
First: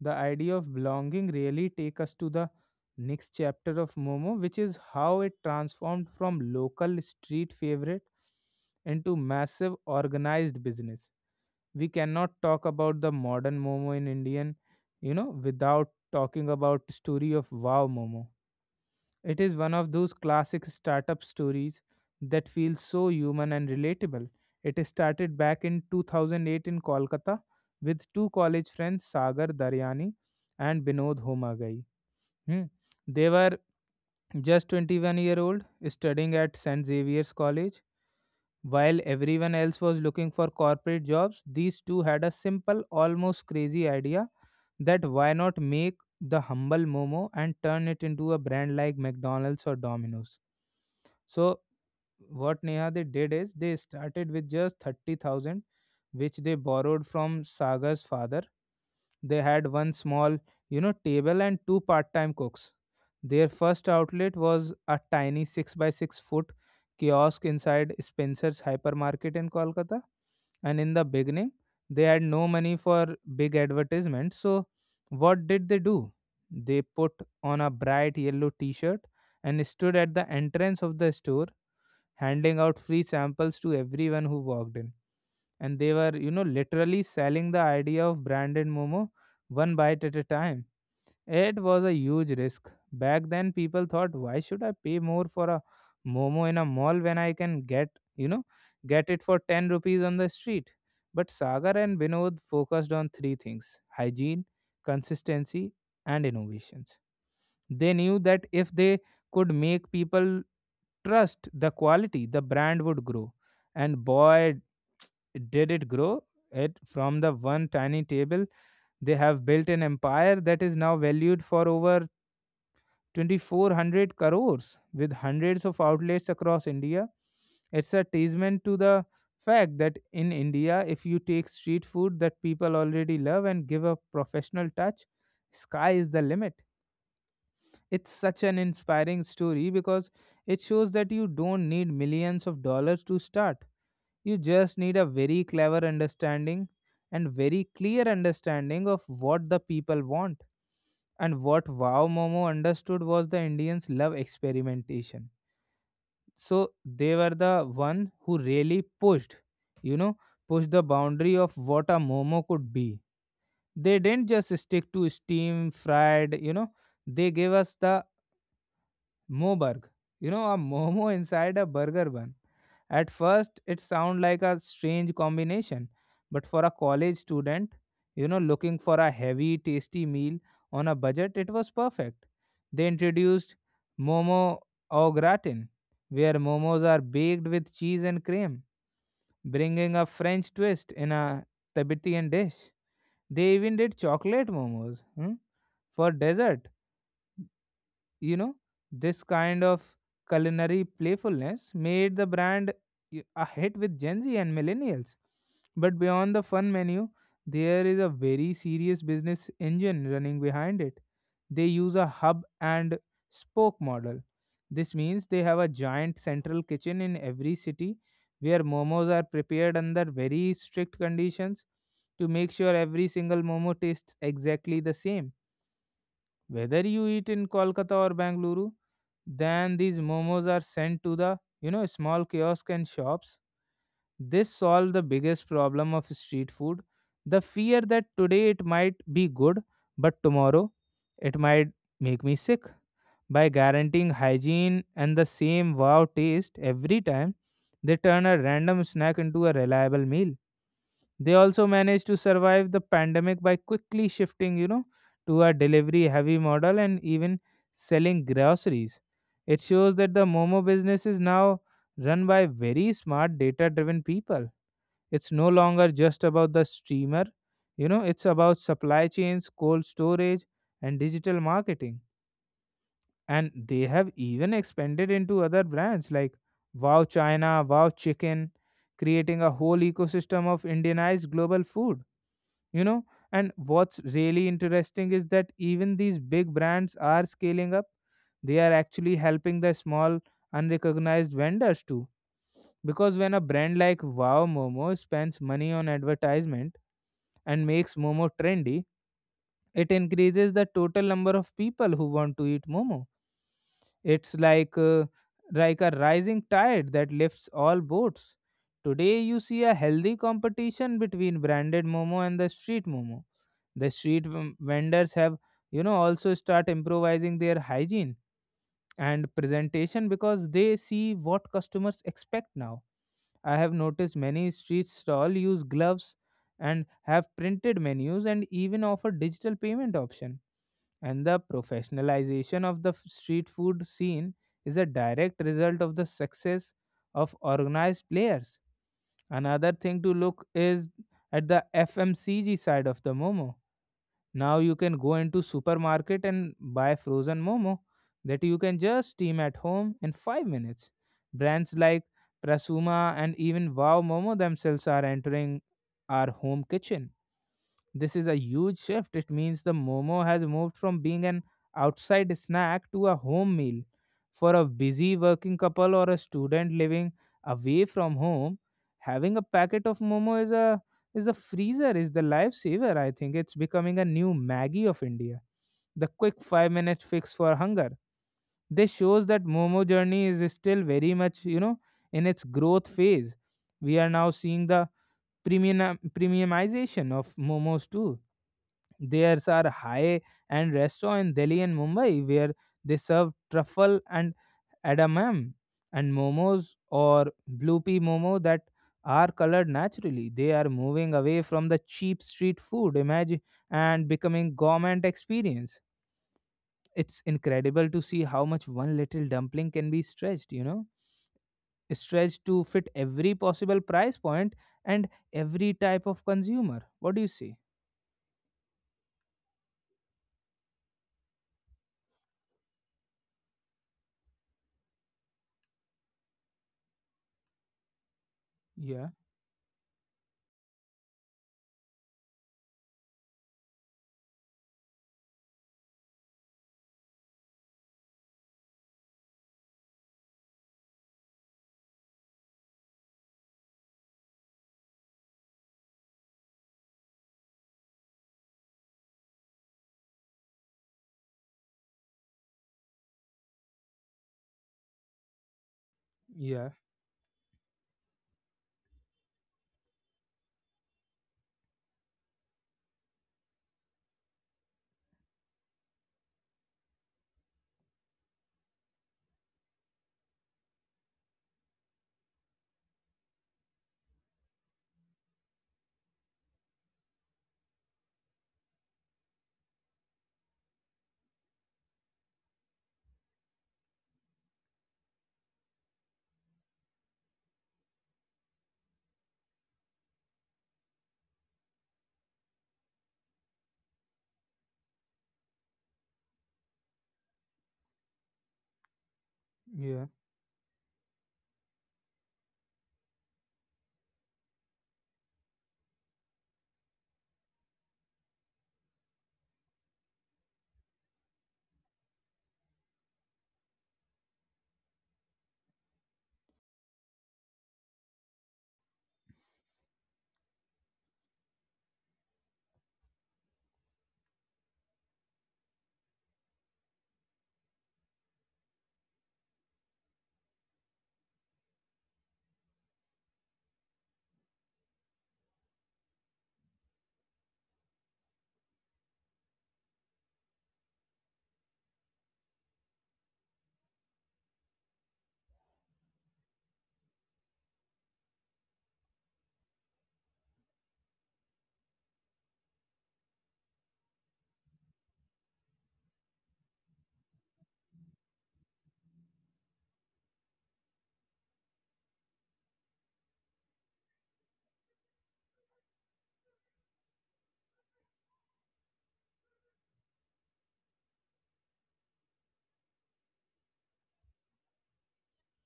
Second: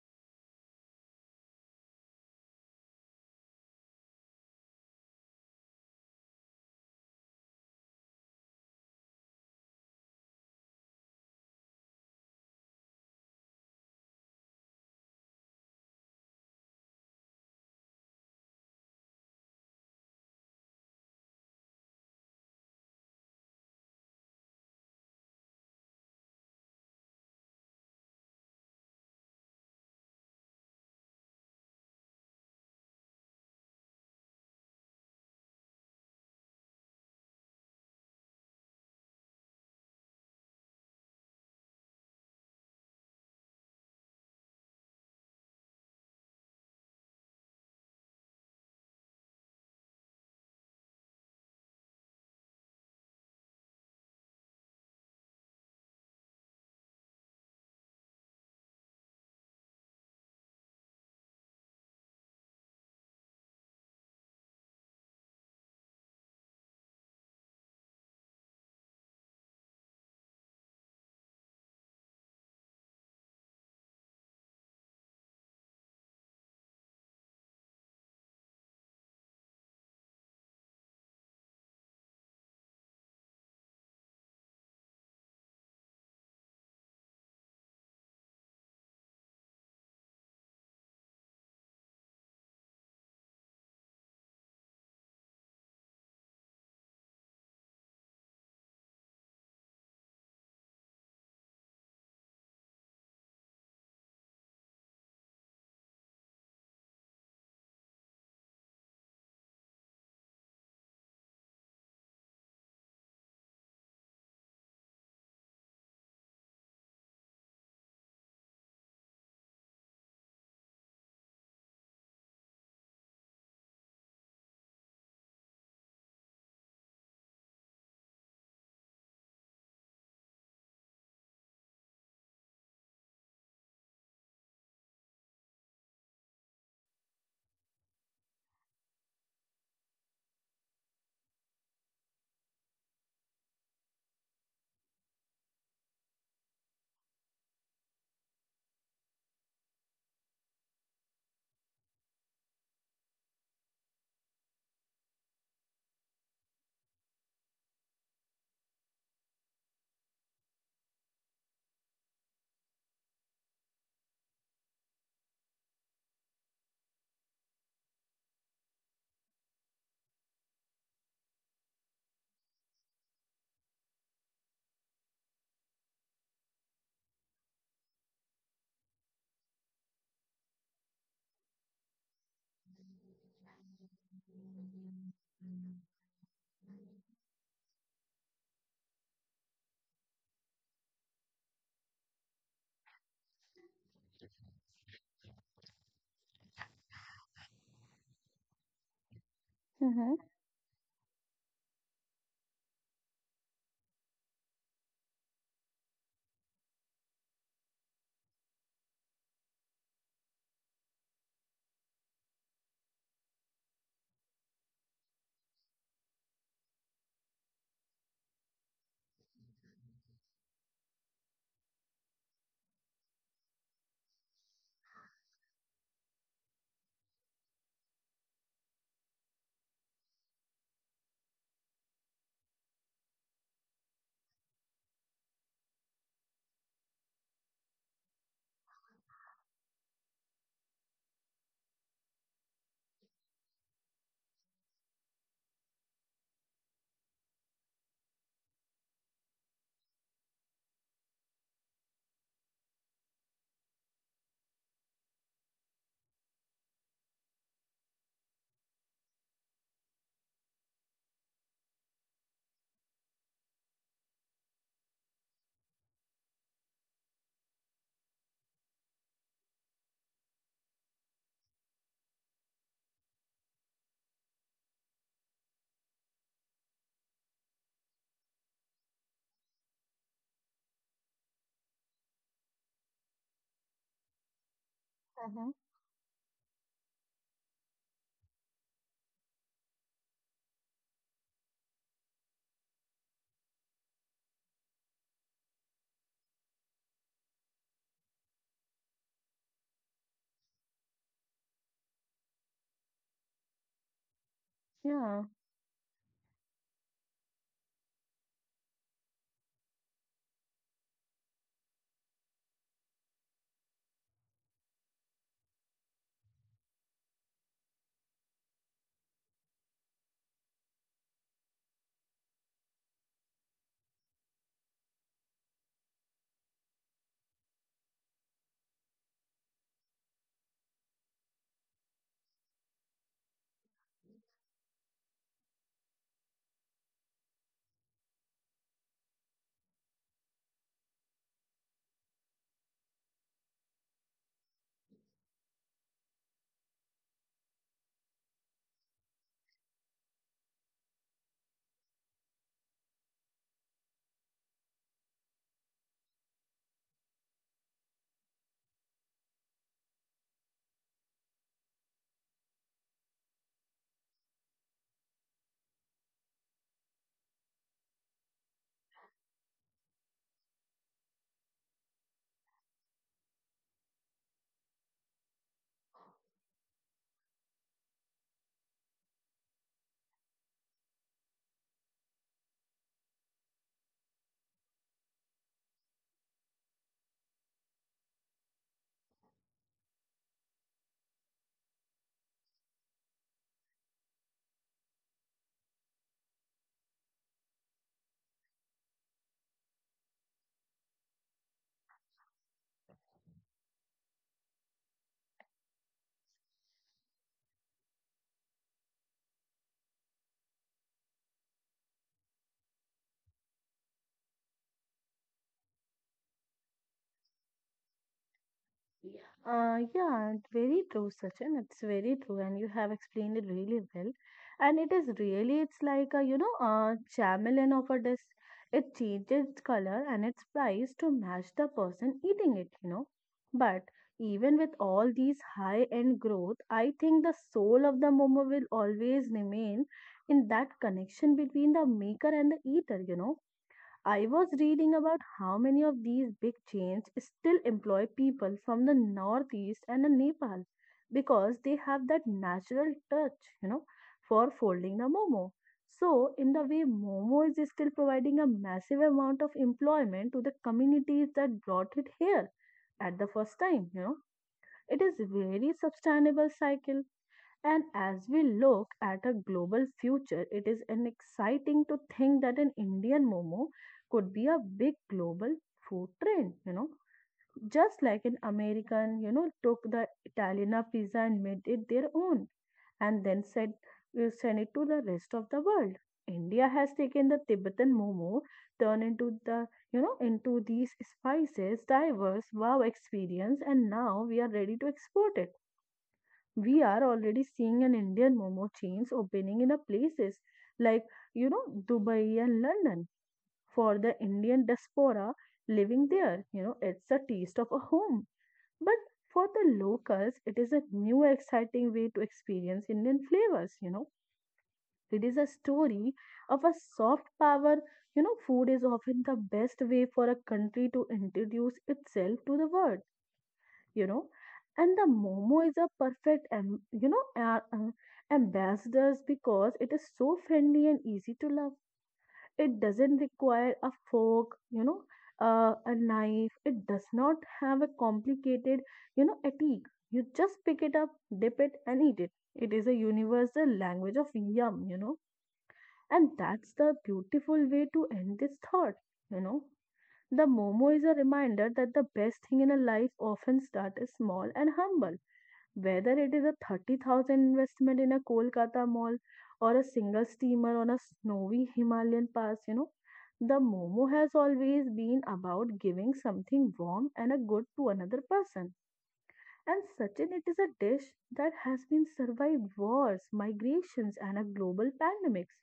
the idea of belonging really take us to the next chapter of Momo, which is how it transformed from local street favorite into massive organized business. We cannot talk about the modern Momo in Indian, without talking about story of Wow Momo. It is one of those classic startup stories that feels so human and relatable. It started back in 2008 in Kolkata with two college friends, Sagar Daryani and Binod Homagai. Hmm. They were just 21-year-old studying at St. Xavier's College. While everyone else was looking for corporate jobs, these two had a simple, almost crazy idea that why not make the humble Momo and turn it into a brand like McDonald's or Domino's. So what, Neha, they did is they started with just 30,000 which they borrowed from Sagar's father. They had one small, table and two part-time cooks. Their first outlet was a tiny 6 by 6 foot kiosk inside Spencer's hypermarket in Kolkata. And in the beginning, they had no money for big advertisements. So what did they do? They put on a bright yellow t-shirt and stood at the entrance of the store handing out free samples to everyone who walked in. And they were, literally selling the idea of branded Momo one bite at a time. It was a huge risk. Back then, people thought, why should I pay more for a Momo in a mall when I can you know, get it for 10 rupees on the street? But Sagar and Vinod focused on three things: hygiene, consistency, and innovations. They knew that if they could make people trust the quality, the brand would grow. And boy, did it grow! It From the one tiny table, they have built an empire that is now valued for over 2,400 crores with hundreds of outlets across India. It's a testament to the fact that in India, if you take street food that people already love and give a professional touch, sky is the limit. It's such an inspiring story because it shows that you don't need millions of dollars to start. You just need a very clever understanding and very clear understanding of what the people want. And what Wow Momo understood was the Indians love experimentation. So they were the one who really you know, pushed the boundary of what a Momo could be. They didn't just stick to steam, fried, they gave us the Moburg. A Momo inside a burger bun. At first, it sounds like a strange combination, but for a college student, looking for a heavy, tasty meal on a budget, it was perfect. They introduced Momo au gratin, where momos are baked with cheese and cream, bringing a French twist in a Tibetan dish. They even did chocolate momos, for dessert. you know, this kind of Mm-hmm. culinary playfulness made the brand a hit with Gen Z and millennials. But beyond the fun menu, there is a very serious business engine running behind it. They use a hub and spoke model. This means they have a giant central kitchen in every city where momos are prepared under very strict conditions to make sure every single momo tastes exactly the same whether you eat in Kolkata or Bangalore. Then these momos are sent to the small kiosk and shops. This solved the biggest problem of street food, the fear that today it might be good, but tomorrow it might make me sick. By guaranteeing hygiene and the same wow taste every time, they turn a random snack into a reliable meal. They also managed to survive the pandemic by quickly shifting, to a delivery heavy model and even selling groceries. It shows that the Momo business is now run by very smart data driven people. It's no longer just about the streamer, it's about supply chains, cold storage, and digital marketing. And they have even expanded into other brands like Wow China, Wow Chicken, creating a whole ecosystem of Indianized global food. you know and what's really interesting is that Mm-hmm. even these big brands are scaling up. They are actually helping the small unrecognized vendors too, because when a brand like Wow Momo spends money on advertisement and makes momo trendy, it increases the total number of people who want to eat momo. It's Yeah. like a rising tide that lifts all boats. Today you see a healthy competition between branded momo and the street momo. The street vendors have, also start improvising their hygiene and presentation because they see what customers expect now. I have noticed many street stall use gloves and have printed menus and even offer digital payment option, and the professionalization of the street food scene is a direct result of the success of organized players. Another thing to look is at the FMCG side of the Momo. Now you can go into supermarket and buy frozen momo that you can just steam at home in 5 minutes. Brands like Prasuma and even Wow Momo themselves are entering our home kitchen. This is a huge shift. It means the momo has moved from being an outside snack to a home meal. For a busy working couple or a student living away from home, having a packet of momo is a is the freezer, is the lifesaver, I think. It's becoming a new Maggie of India. The quick 5 minute fix for hunger. This shows that Momo journey is still very much, in its growth phase. We are now seeing the premiumization of momos too. There are high-end restaurants in Delhi and Mumbai where they serve truffle and edamame and momos or blue pea momo that are colored naturally. They are moving away from the cheap street food image and becoming gourmet experience. It's incredible to see how much one little dumpling can be stretched, stretched to fit every possible price point and every type of consumer. What do you say? Yeah. Yeah, it's very true, Sachin. It's very true, and you have explained it really well. And it is really, it's like a, you know, a chameleon of a dish. It Yeah, changes its color and its price to match the person eating it, you know. But even with all these high-end growth, I think the soul of the momo will always remain in that connection between the maker and the eater, you know. I was reading about how many of these big chains still employ people from the northeast and the Nepal because they have that natural touch, you know, for folding the momo. So, in the yeah, way, momo is still providing a massive amount of employment to the communities that brought it here at the first time, you know. It is very sustainable cycle, and as we look at a global future, it is an exciting to think that an Indian momo could be a big global food trend, you know. Just like an American, you know, took the Italiana pizza and made it their own and then said you send it to the rest of the world. India has taken the Tibetan momo, turned into the, you know, into these spices, diverse wow experience, and now we are ready to export it. We are already seeing an Indian momo chains opening in a yeah, places like, you know, Dubai and London, for the Indian diaspora living there. You know, it's a taste of a home, but for the locals, it is a new exciting way to experience Indian flavors. You know, it is a story of a soft power. You know, food is often the best way for a country to introduce itself to the world, you know. And the momo is a perfect you know ambassadors, because it is so friendly and easy to love. It doesn't require a fork, you know, a knife. It does not have a complicated, you know, etiquette. You just pick it up, dip it and eat it. It is a universal language of yum, you know. And that's the beautiful way to end this thought, you know. The momo is a reminder that the best thing in a life often starts small and humble, whether it is a 30,000 investment in a Kolkata mall or a single steamer on a snowy Himalayan pass, you know. The Momo has always been about giving something warm and a good to another person. And Sachin, it is a dish that has been survived wars, migrations, and a global pandemics,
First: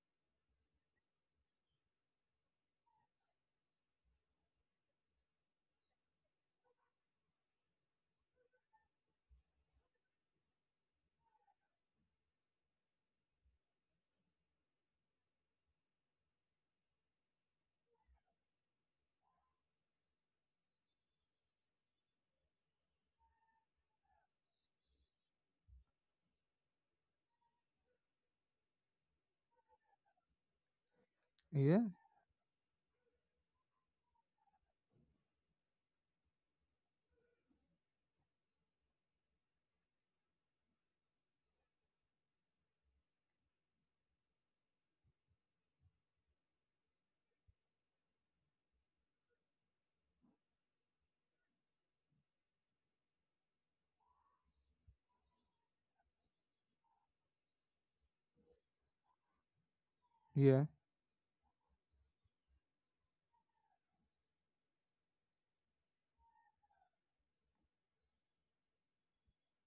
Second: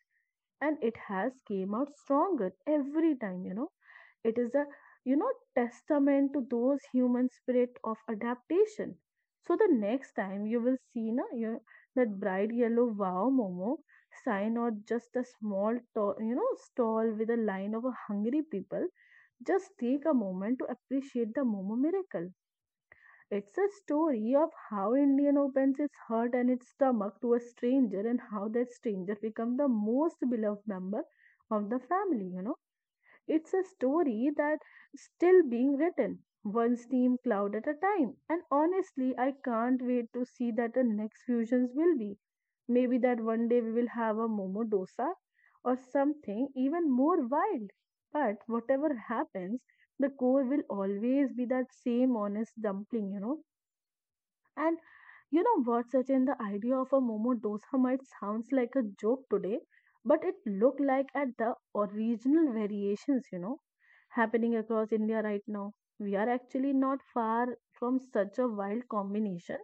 and it has came out stronger every time, you know. It is a, you know, testament to those human spirit of adaptation. So the next time you will see na you that bright yellow wow momo sign or just a small you know stall with a line of a hungry people, just take a moment to appreciate the momo miracle. It's a story of how Indian opens its heart and its stomach to a stranger and how that stranger becomes the most beloved member of the yeah, family, you know. It's a story that still being written, one steam cloud at a time. And honestly, I can't wait to see that the next fusions will be. Maybe that one day we will have a Momo Dosa or something even more wild. But whatever happens, the core will always be that same honest dumpling, you know. And you know what, Sachin, the idea of a Momo dosa might sounds like a joke today, but it yeah. looked like at the original variations, you know, happening across India right now. We are actually not far from such a wild combination.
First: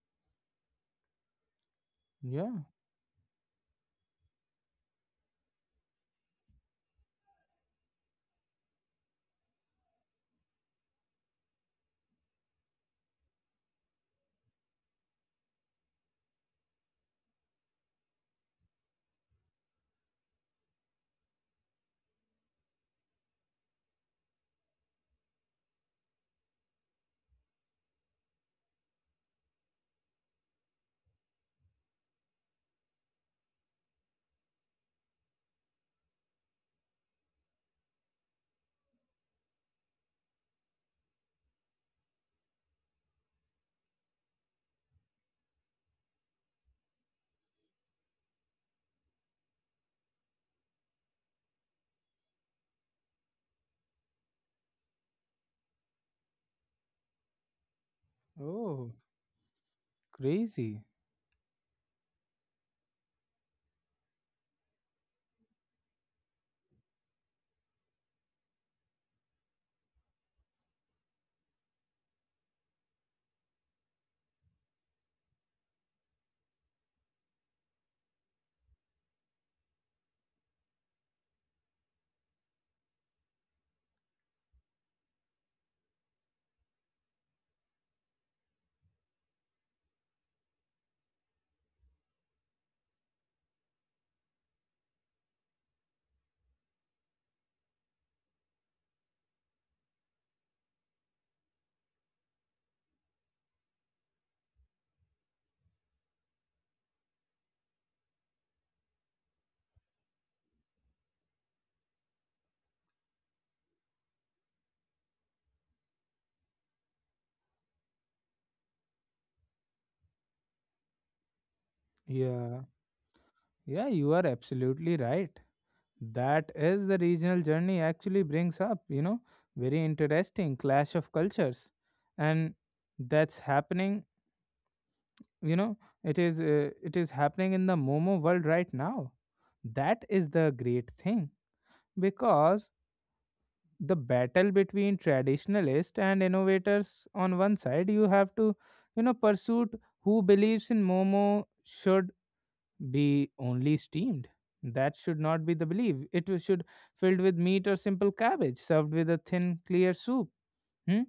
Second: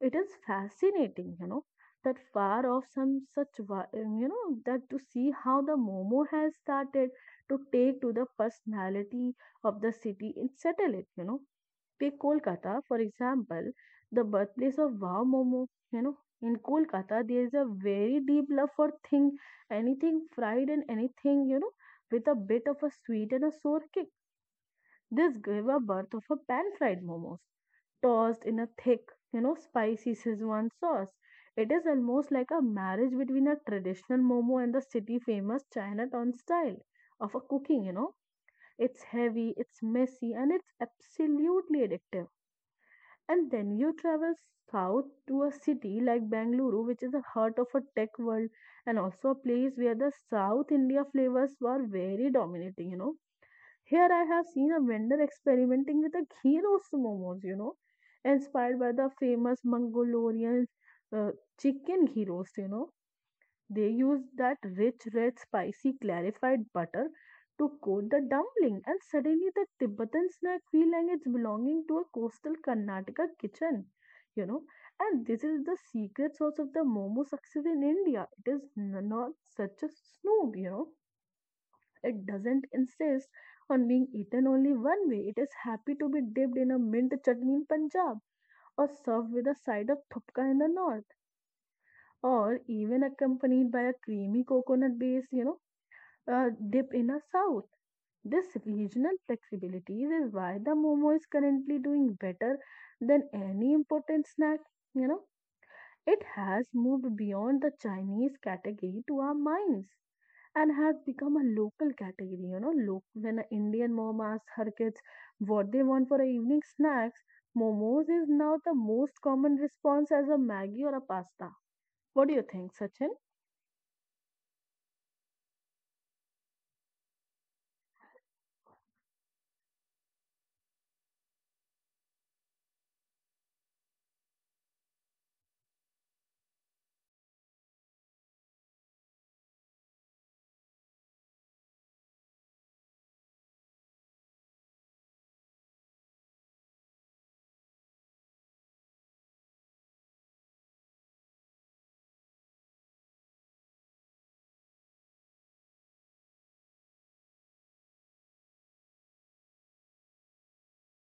It is fascinating, you know, that Yeah. far off some such, you know, that to see how the Momo has started to take to the personality of the city and settle it, you know. Take Kolkata, for example, the birthplace of Wow Momo. You know, in Kolkata, there is a very deep love for thing, anything fried and anything, you know, with a bit of a sweet and a sour kick. This gave a birth of a pan-fried momos, tossed in a thick, you know, spicy Szechuan sauce. It is almost like a marriage between a traditional momo and the city famous Chinatown style of a cooking, you know. It's heavy, it's messy, and it's absolutely addictive. And then you travel south to a city like Bangalore, which is the heart of a tech world and also a place where the South India flavors were very dominating, you know. Here I have seen a vendor experimenting with a ghee roast momos, you know, inspired Oh, by the famous Mongolian crazy. uh, chicken ghee roast, you know. They used that rich, red, spicy, clarified butter to coat the dumpling, and suddenly the Tibetan snack feel like it's belonging to a coastal Karnataka kitchen, you know. And this is the secret source of the momo success in India. It is not such a snoop, you know. It doesn't insist on being eaten only one way. It is happy to be dipped in a mint chutney in Punjab or served with a side of thupka in the north, or even accompanied by a creamy coconut base, you know, dip in the south. This regional flexibility is why the momo is currently doing better than any important snack. You know, it has moved beyond the Chinese category to our minds and has become a local category. You know, look when an Indian mom asks her kids what they want for a evening snacks, momos is now the most common response as a maggi or a pasta. What do you Yeah. think, Sachin? Yeah, you are absolutely right. That is the regional journey actually brings up, very interesting clash of cultures. And that's happening, you know, it is happening in the Momo world right now. That is the great thing because the battle between traditionalists and innovators on one side you have to, pursuit who believes in Momo should be only steamed. That should not be the belief. It should filled with meat or simple cabbage, served with a thin, clear soup, hmm?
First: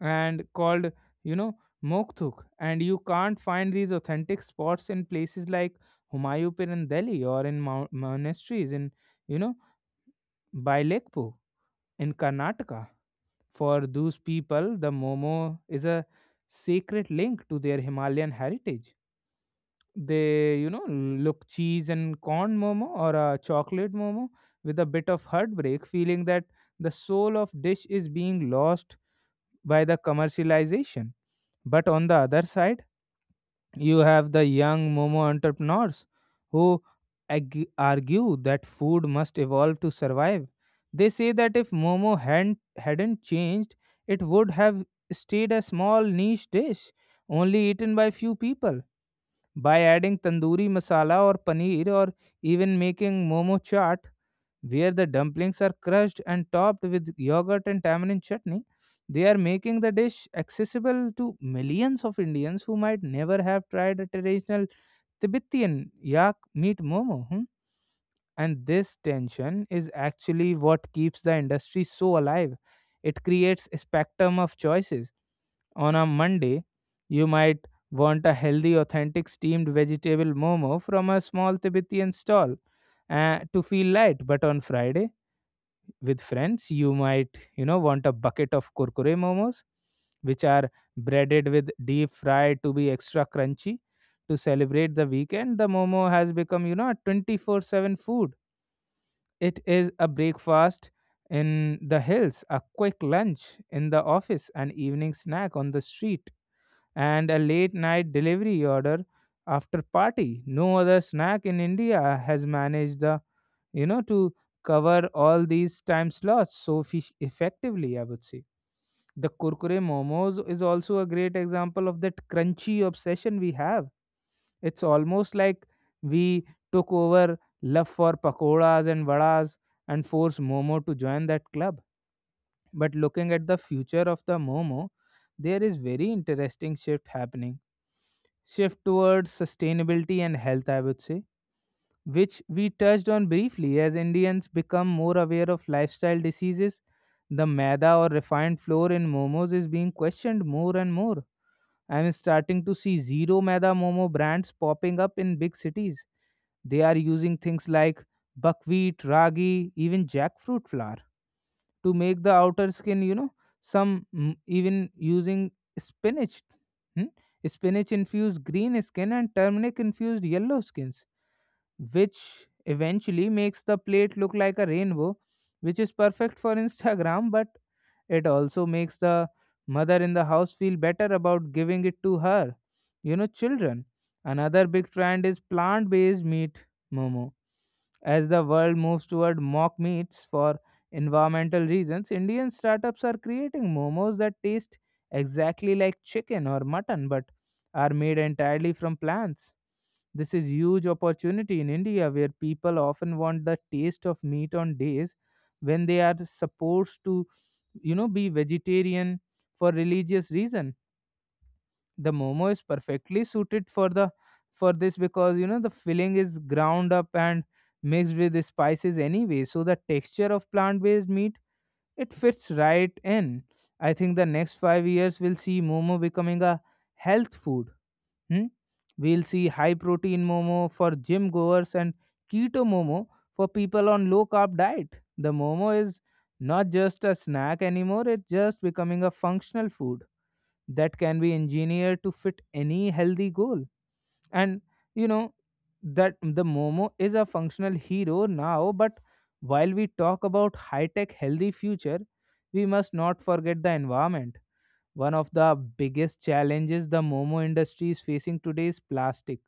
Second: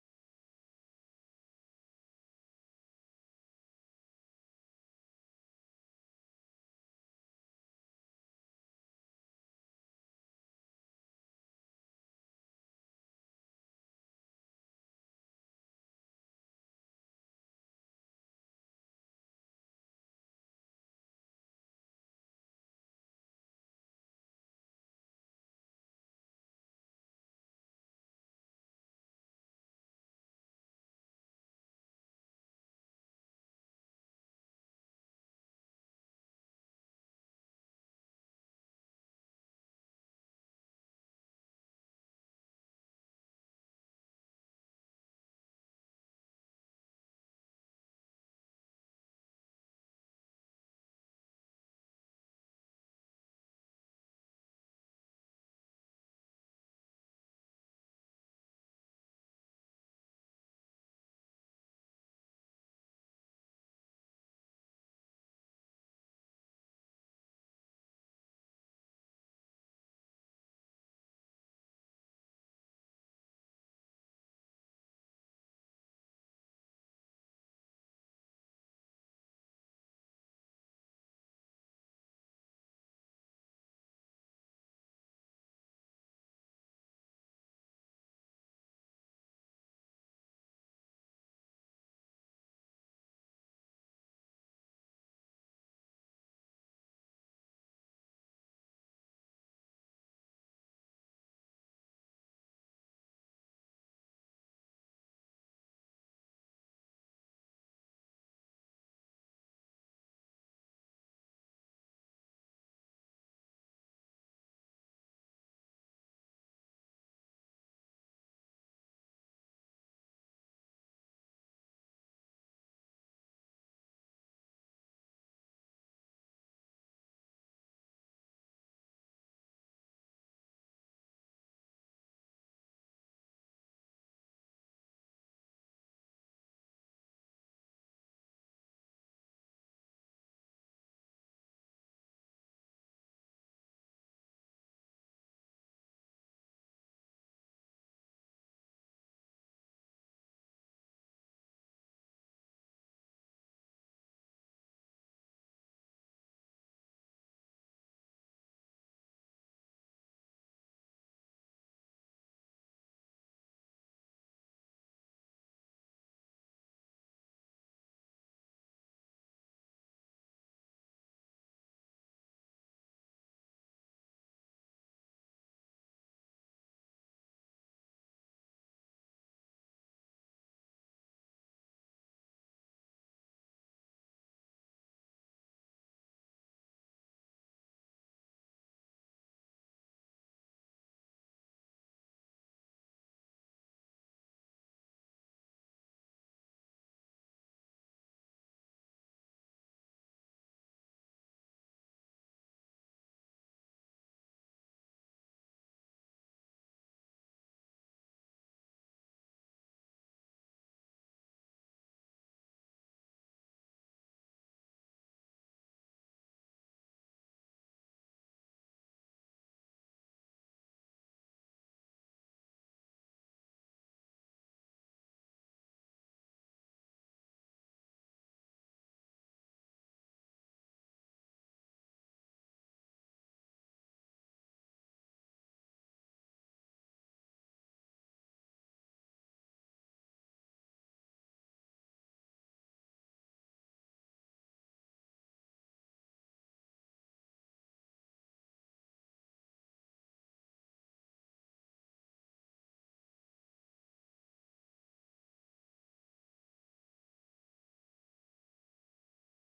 And called, you know, mokthuk. And you can't find these authentic spots in places like Humayun in Delhi or in monasteries in, you know, Bailekpo in Karnataka. For those people, the momo is a sacred link to their Himalayan heritage. They, look cheese and corn momo or a chocolate momo with a bit of heartbreak, feeling that the soul of dish is being lost by the commercialization. But on the other side, you have the young Momo entrepreneurs who argue that food must evolve to survive. They say that if Momo hadn't changed, it would have stayed a small niche dish, only eaten by few people by adding tandoori masala or paneer or even making momo chaat, where the dumplings are crushed and topped with yogurt and tamarind chutney. They are making the dish accessible to millions of Indians who might never have tried a traditional Tibetan yak meat momo. Hmm? And this tension is actually what keeps the industry so alive. It creates a spectrum of choices. On a Monday, you might want a healthy, authentic steamed vegetable momo from a small Tibetan stall to feel light. But on Friday, with friends, you might, want a bucket of kurkure momos, which are breaded with deep fried to be extra crunchy. To celebrate the weekend, the momo has become, a 24/7 food. It is a breakfast in the hills, a quick lunch in the office, an evening snack on the street and a late night delivery order after party. No other snack in India has managed the to cover all these time slots so fish effectively, I would say. The Kurkure momos is also a great example of that crunchy obsession we have. It's almost like we took over love for pakoras and vadas and forced Momo to join that club. But looking at the future of the Momo, there is very interesting shift happening, shift towards sustainability and health, I would say, which we touched on briefly as Indians become more aware of lifestyle diseases. The maida or refined flour in momos is being questioned more and more. I'm starting to see zero maida momo brands popping up in big cities. They are using things like buckwheat, ragi, even jackfruit flour to make the outer skin, some even using spinach. Hmm? Spinach infused green skin and turmeric infused yellow skins, which eventually makes the plate look like a rainbow, which is perfect for Instagram, but it also makes the mother in the house feel better about giving it to her, children. Another big trend is plant based meat, Momo. As the world moves toward mock meats for environmental reasons, Indian startups are creating momos that taste exactly like chicken or mutton but are made entirely from plants. This is huge opportunity in India where people often want the taste of meat on days when they are supposed to be vegetarian for religious reason. The momo is perfectly suited for the for this, because the filling is ground up and mixed with the spices anyway, so the texture of plant based meat, it fits right in. I think the next 5 years will see momo becoming a health food. Hmm? We'll see high protein momo for gym goers and keto momo for people on low carb diet. The momo is not just a snack anymore, it's just becoming a functional food that can be engineered to fit any healthy goal. And you know that the momo is a functional hero now, but while we talk about high tech healthy future, we must not forget the environment. One of the biggest challenges the Momo industry is facing today is plastic.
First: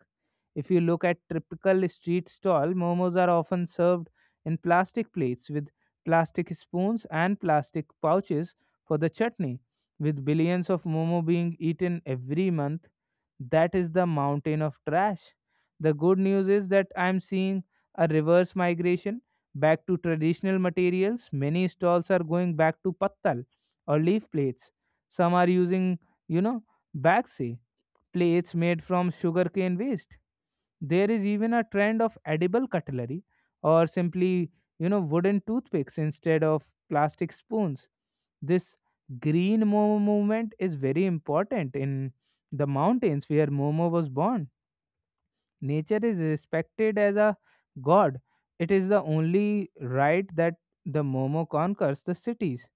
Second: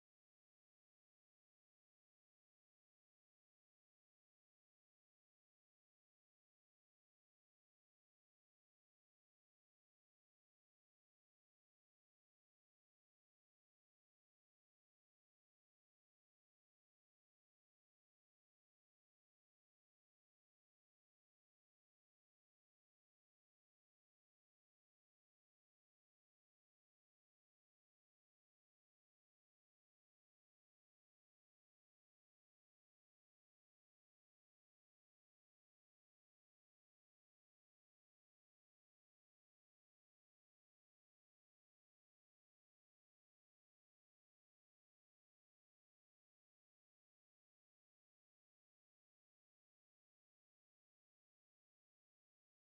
If you look at typical street stall, momos are often served in plastic plates with plastic spoons and plastic pouches for the chutney. With billions of momo being eaten every month, that is the mountain of trash. The good news is that I'm seeing a reverse migration back to traditional materials. Many stalls are going back to pattal or leaf plates. Some are using, you know, baxi, plates made from sugarcane waste. There is even a trend of edible cutlery or simply, wooden toothpicks instead of plastic spoons. This green Momo movement is very important in the mountains where Momo was born. Nature is respected as a god. It is the only right that the Momo conquers the cities.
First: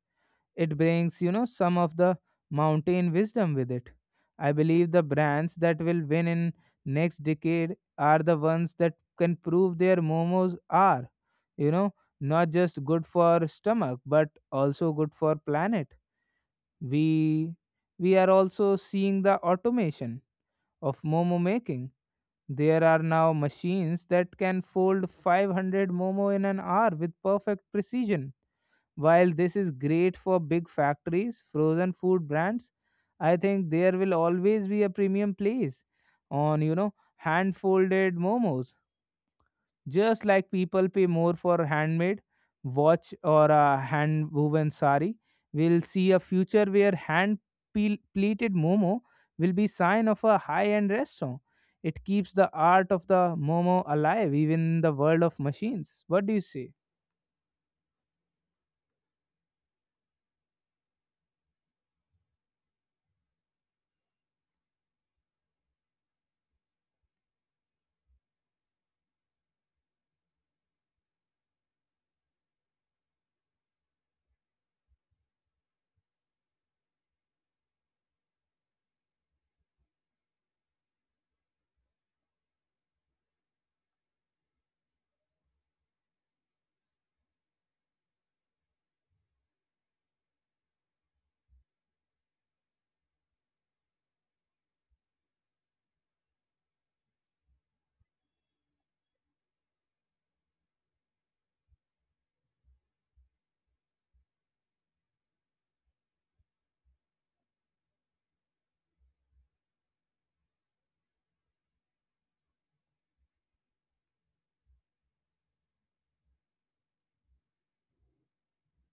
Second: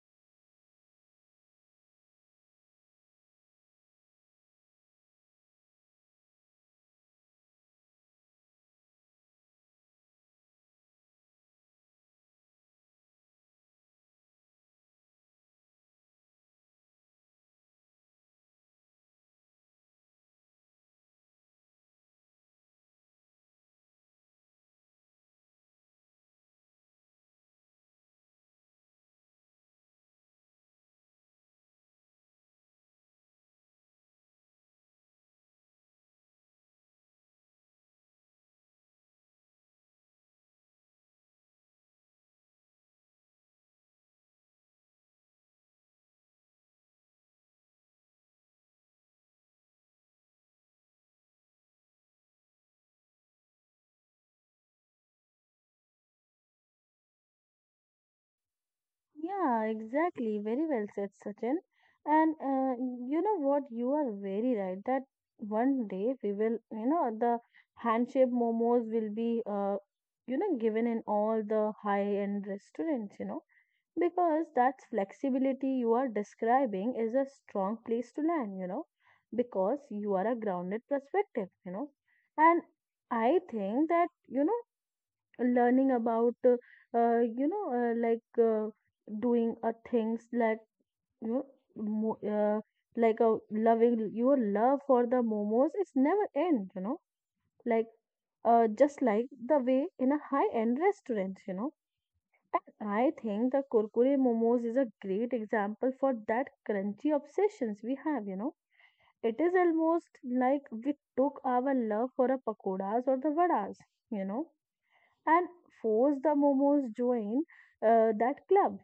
It brings, some of the mountain wisdom with it. I believe the brands that will win in next decade are the ones that can prove their momos are, you know, not just good for stomach but also good for planet. We we are also seeing the automation of momo making. There are now machines that can fold 500 momo in an hour with perfect precision. While this is great for big factories, frozen food brands, I think there will always be a premium place on, hand folded momos. Just like people pay more for handmade watch or a hand woven sari, we'll see a future where hand pleated momo will be sign of a high end restaurant. It keeps the art of the momo alive even in the world of machines. What do you say? Yeah, exactly. Very well said, Sachin. And you know what? You are very right that one day we will, you know, the handshake momos will be, you know, given in all the high-end restaurants, you know, because that's flexibility you are describing is a strong place to land, you know, because you are a grounded perspective, you know. And I think that, you know, learning about you know like doing things like you know mo- uh, like a loving your love for the momos is never end, you know, like just like the way in a high end restaurant, you know. And I think the kurkure momos is a great example for that crunchy obsessions we have, you know. It is almost like we took our love for a pakoras or the vadas, you know, and force the momos join that club.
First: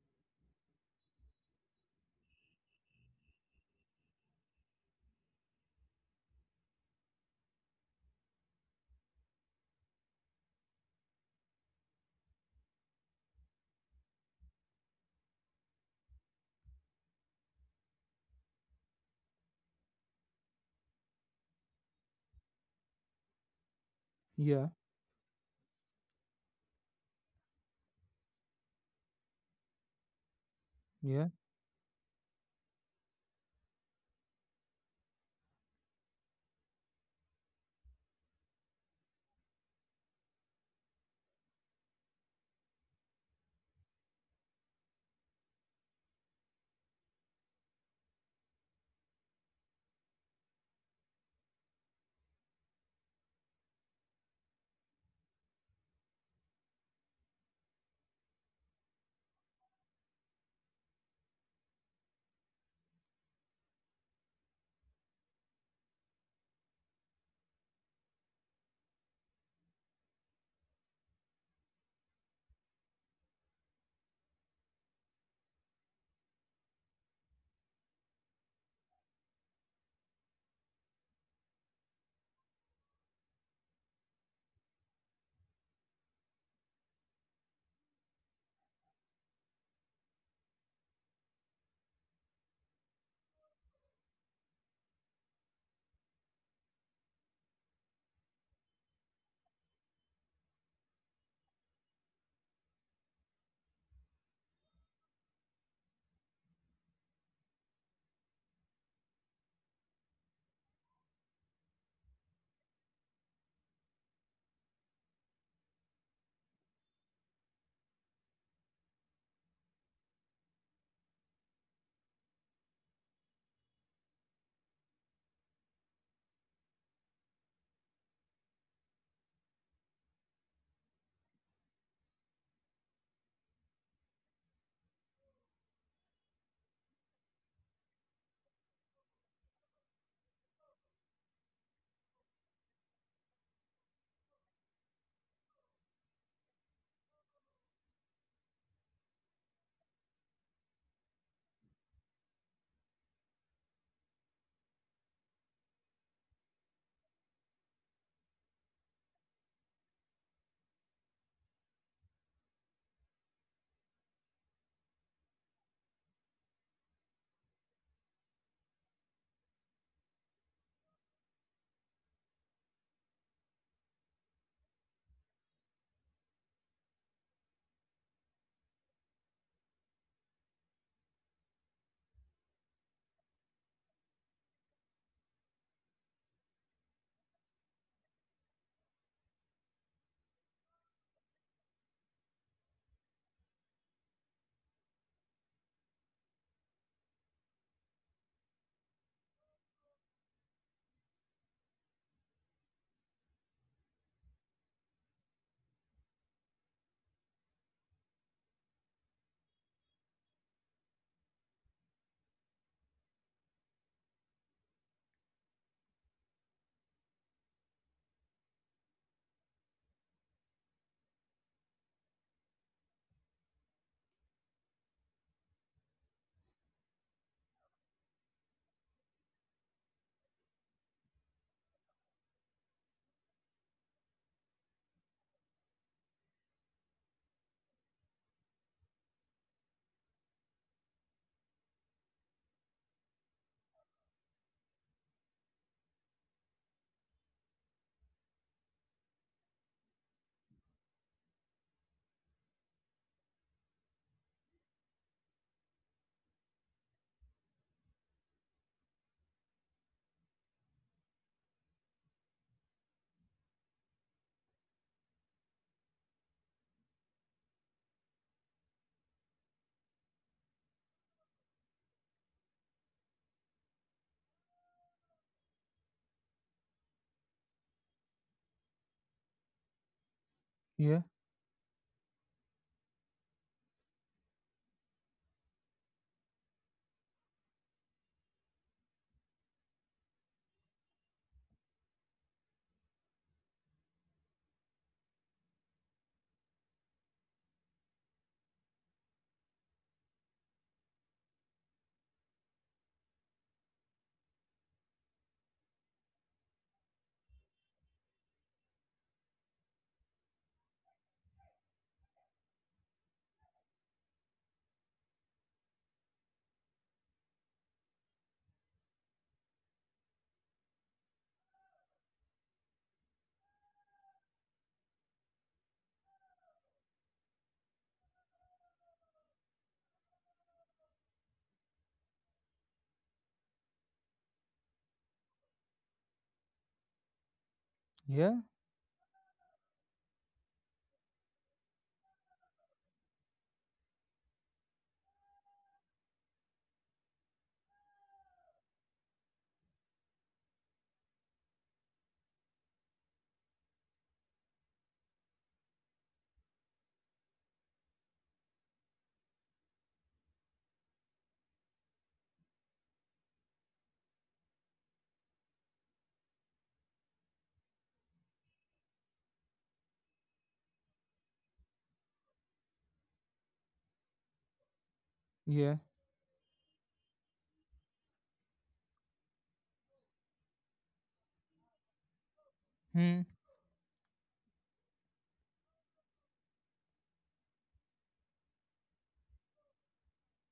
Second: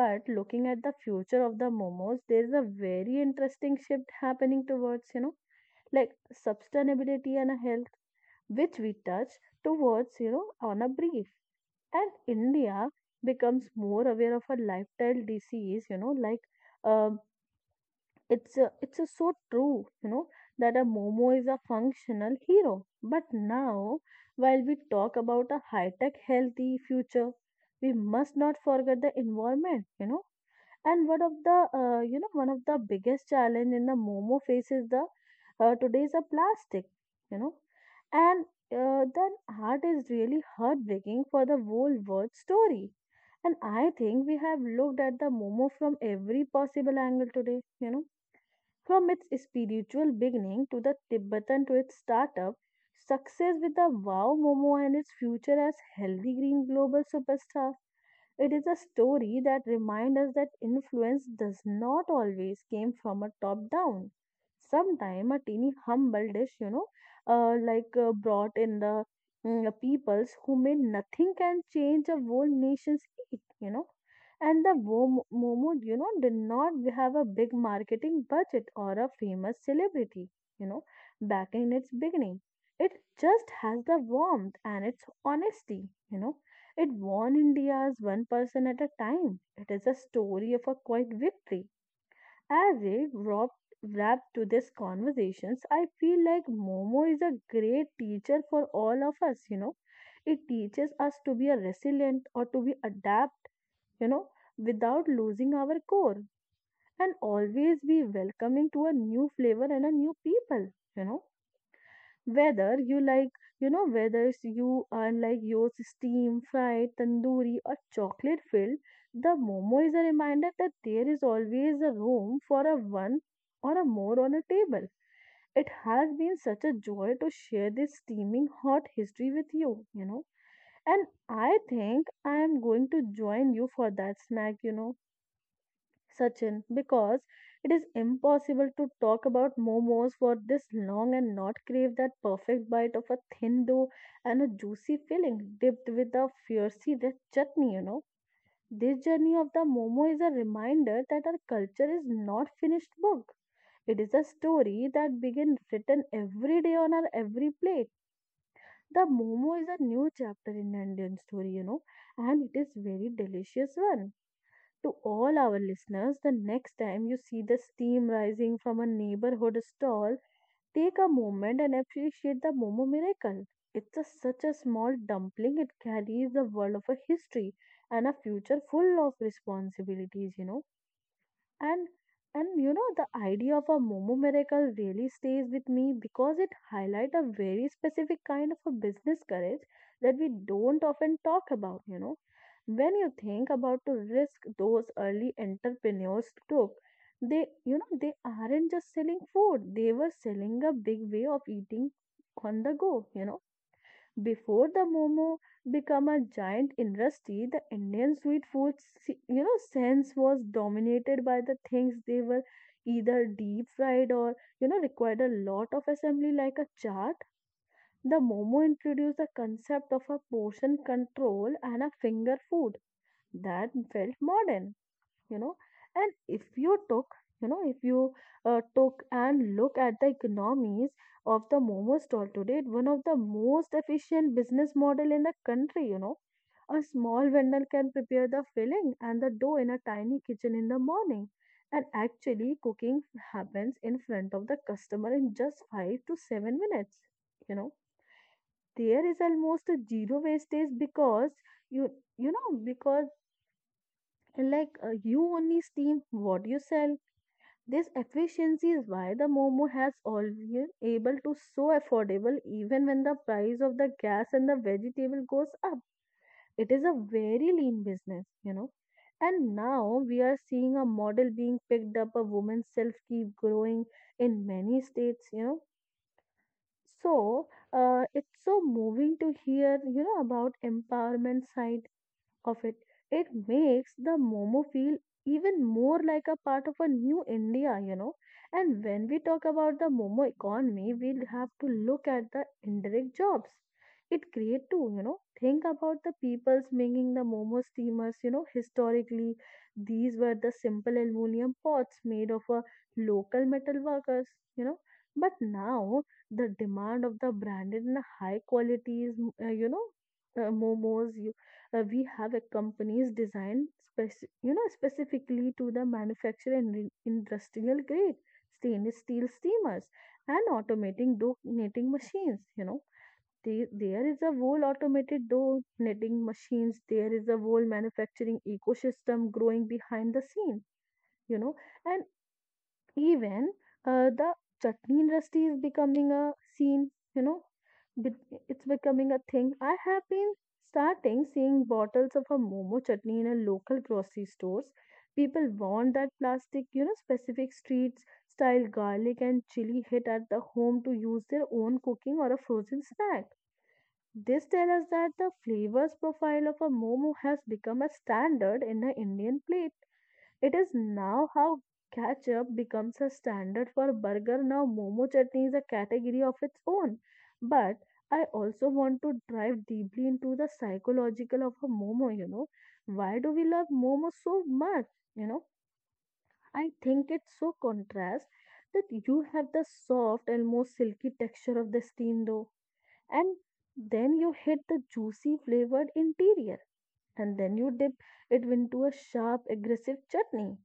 But looking at the future of the momos there is a very interesting shift happening towards, you know, like sustainability and health, which we touch towards, you know, on a brief. And india becomes more aware of a lifestyle disease, you know, um, it's a so true, you know, that a Momo is a functional hero. But now, while Yeah, we talk about a high-tech, healthy future, we must not forget the environment, you know. And one yeah, of the, you know, one of the biggest challenge in the Momo faces the today's a plastic, you know. And then art is really heartbreaking for the whole world story. And I think we have looked at the Momo from every possible angle today, you know, from its spiritual beginning to the Tibetan to its startup, success with the wow Momo and its future as healthy green global superstar, it is a story that reminds us that influence does not always came from a top down. Sometimes a teeny humble dish, you know, brought in the peoples who made nothing can change a whole nation's fate, you know. And the Momo, you know, did not have a big marketing budget or a famous celebrity, you know, back in its beginning. It just has the warmth and its honesty, you know. It won India's one person at a time. It is a story of a quiet victory. As a wrap to this conversations, I feel like Momo is a great teacher for all of us, you know. It teaches us to be a resilient or to be adapt, you know, without losing our core and always be welcoming to a new flavor and a new people, you know. Whether you like, you know, whether it's you are like yours steam, fried, tandoori, or chocolate filled, the momo is a reminder that there is always a room for a one or a more on a table. It has been such a joy to share this steaming hot history with you, you know. And I think I am going to join you for that snack, you know. Sachin, because it is impossible to talk about momos for this long and not crave that perfect bite of a thin dough and a juicy filling dipped with a fiery red chutney, you know. This journey of the momo is a reminder that our culture is not finished book. It is a story that begins written every day on our every plate. The momo is a new chapter in Indian story, you know, and it is very delicious one to all our listeners the next time you see the steam rising from a neighborhood stall, take a moment and appreciate the Momo miracle. It's a, such a small dumpling, it carries the world of a history and a future full of responsibilities, you know. And and you know the idea of a momo miracle really stays with me because it highlights a very specific kind of a business courage that we don't often talk about, you know. When you think about the risk those early entrepreneurs took, they, you know, they aren't just selling food, they were selling a big way of eating on the go, you know. Before the momo became a giant industry, the Indian sweet food, you know, sense was dominated by the things they were either deep fried or, you know, required a lot of assembly like a chart. The momo introduced the concept of a portion control and a finger food that felt modern, you know. And if you took, you know, if you took and look at the economies of the momo stall today, it's one of the most efficient business model in the country, you know. A small vendor can prepare the filling and the dough in a tiny kitchen in the morning and actually cooking happens in front of the customer in just 5 to 7 minutes, you know. There is almost a zero wastage because you you know because you only steam what you sell. This efficiency is why the Momo has always able to so affordable even when the price of the gas and the vegetable goes up. It is a very lean business, you know. And now we are seeing a model being picked up, a woman's self keep growing in many states, you know. So it's so moving to hear, you know, about yeah, empowerment side of it. It makes the Momo feel even more like a part of a new India, you know. And when we talk about the Momo economy, we'll have to look at the indirect jobs it create too, you know. Think about the peoples making the Momo steamers, you know, historically, these were the simple aluminum pots made of a local metal workers, you know. But now the demand of the branded and high qualities, uh, you know, momos we have a companies designed you know specifically to the manufacture and industrial grade stainless steel steamers and automating dough knitting machines, you know. There is a whole automated dough knitting machines, there is a whole manufacturing ecosystem growing behind the scene, you know. And even the chutney industry is becoming a scene, you know, be- yeah, it's becoming a thing. I have been starting seeing bottles of a momo chutney in a local grocery stores. People want that plastic, you know, specific streets style garlic and chili hit at the home to use their own cooking or a frozen snack. This tells us that the flavors profile of a momo has become a standard in the indian plate. It is now how ketchup becomes a standard for burger. Now, momo chutney is a category of its own. But I also want to dive deeply into the psychological of a momo, you know. Why do we love momo so much? You know, yeah. I think it's so contrast that you have the soft, and almost silky texture of the steamed dough, Hmm. and then you hit the juicy flavored interior and then you dip it into a sharp, aggressive chutney.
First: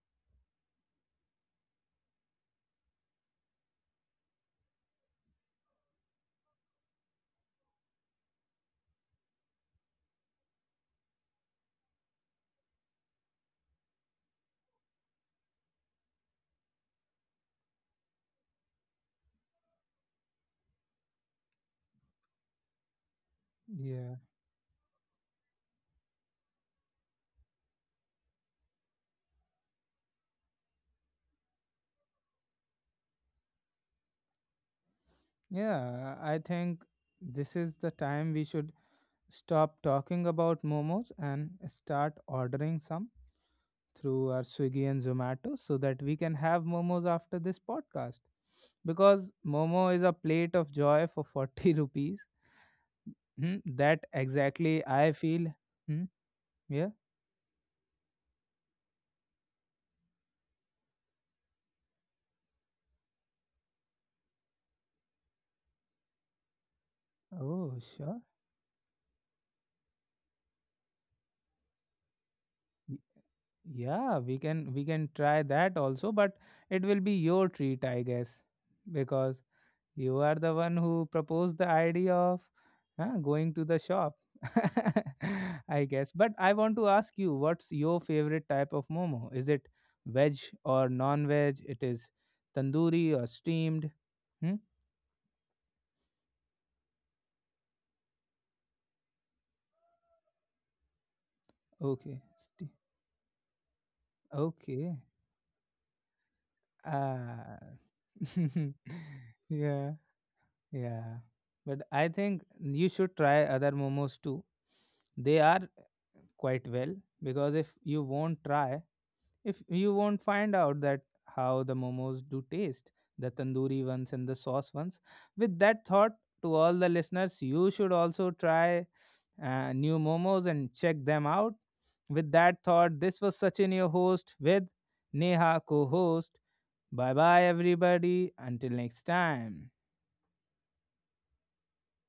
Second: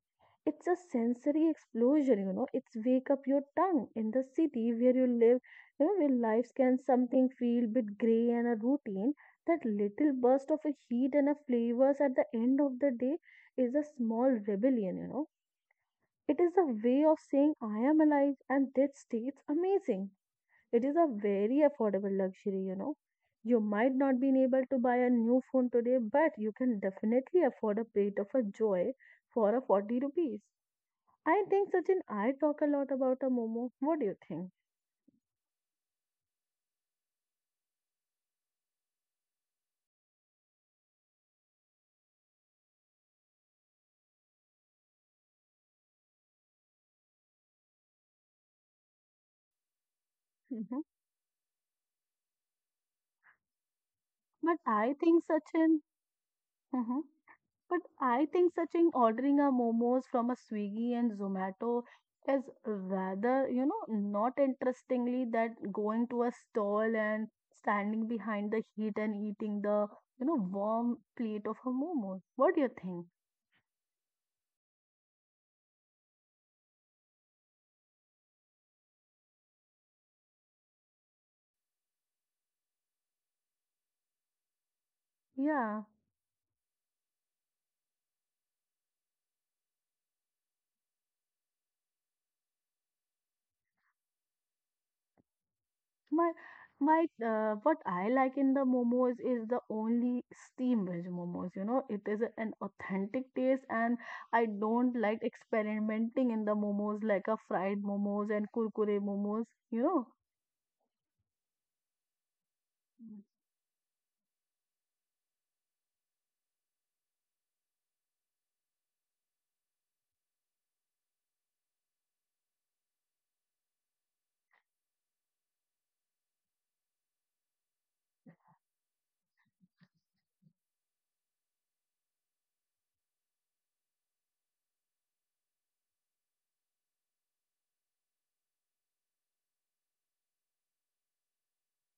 It's a sensory explosion, you know. It's wake up your tongue in the city where you live, you know, where life can something feel bit gray and a routine. That little burst of a heat and a flavors at the end of the day is a small rebellion, you know. It is a way of saying I am alive and that state's amazing. It is a very affordable luxury, you know. You might Yeah. not be able to buy a new phone today, but you can definitely afford a plate of a joy for a 40 rupees. I think, Sachin, I talk a lot about a Momo. What do you think? Yeah. I think this is the time we should stop talking about momos and start ordering some through our Swiggy and Zomato, so that we can have momos after this podcast. Because momo is a plate of Mhm. joy for 40 rupees. Hmm, that But exactly I I think, feel. Sachin, Hmm, yeah. uh-huh. But I think searching ordering a momos from a Swiggy and Zomato is rather, you know, not interestingly that going to a stall and Oh, standing sure. behind the heat and eating the, you know, warm plate of a momo. What do you Y- think? Yeah, we can try that also, but it will be your treat, I guess, because you are the one who proposed the idea of going to the shop. I Yeah. guess. But I want to ask you, what's your favorite type of momo? Is it veg or non-veg? It is tandoori or steamed? Hmm? My my what I like in the momos is the only steam veg momos. You know, it Okay. is an authentic taste, and I Okay. don't like experimenting in the momos like a Ah. fried momos and kurkure momos. Yeah. You know. Yeah. But I think you should try other momos too. They are quite well because if you won't try, if you won't find out that how the momos do taste, the tandoori ones and the sauce ones. With that thought, to all the listeners, you should also try new momos and check them out. With that thought, this was Sachin, your host, with Neha, co host. Bye bye, everybody. Until next time.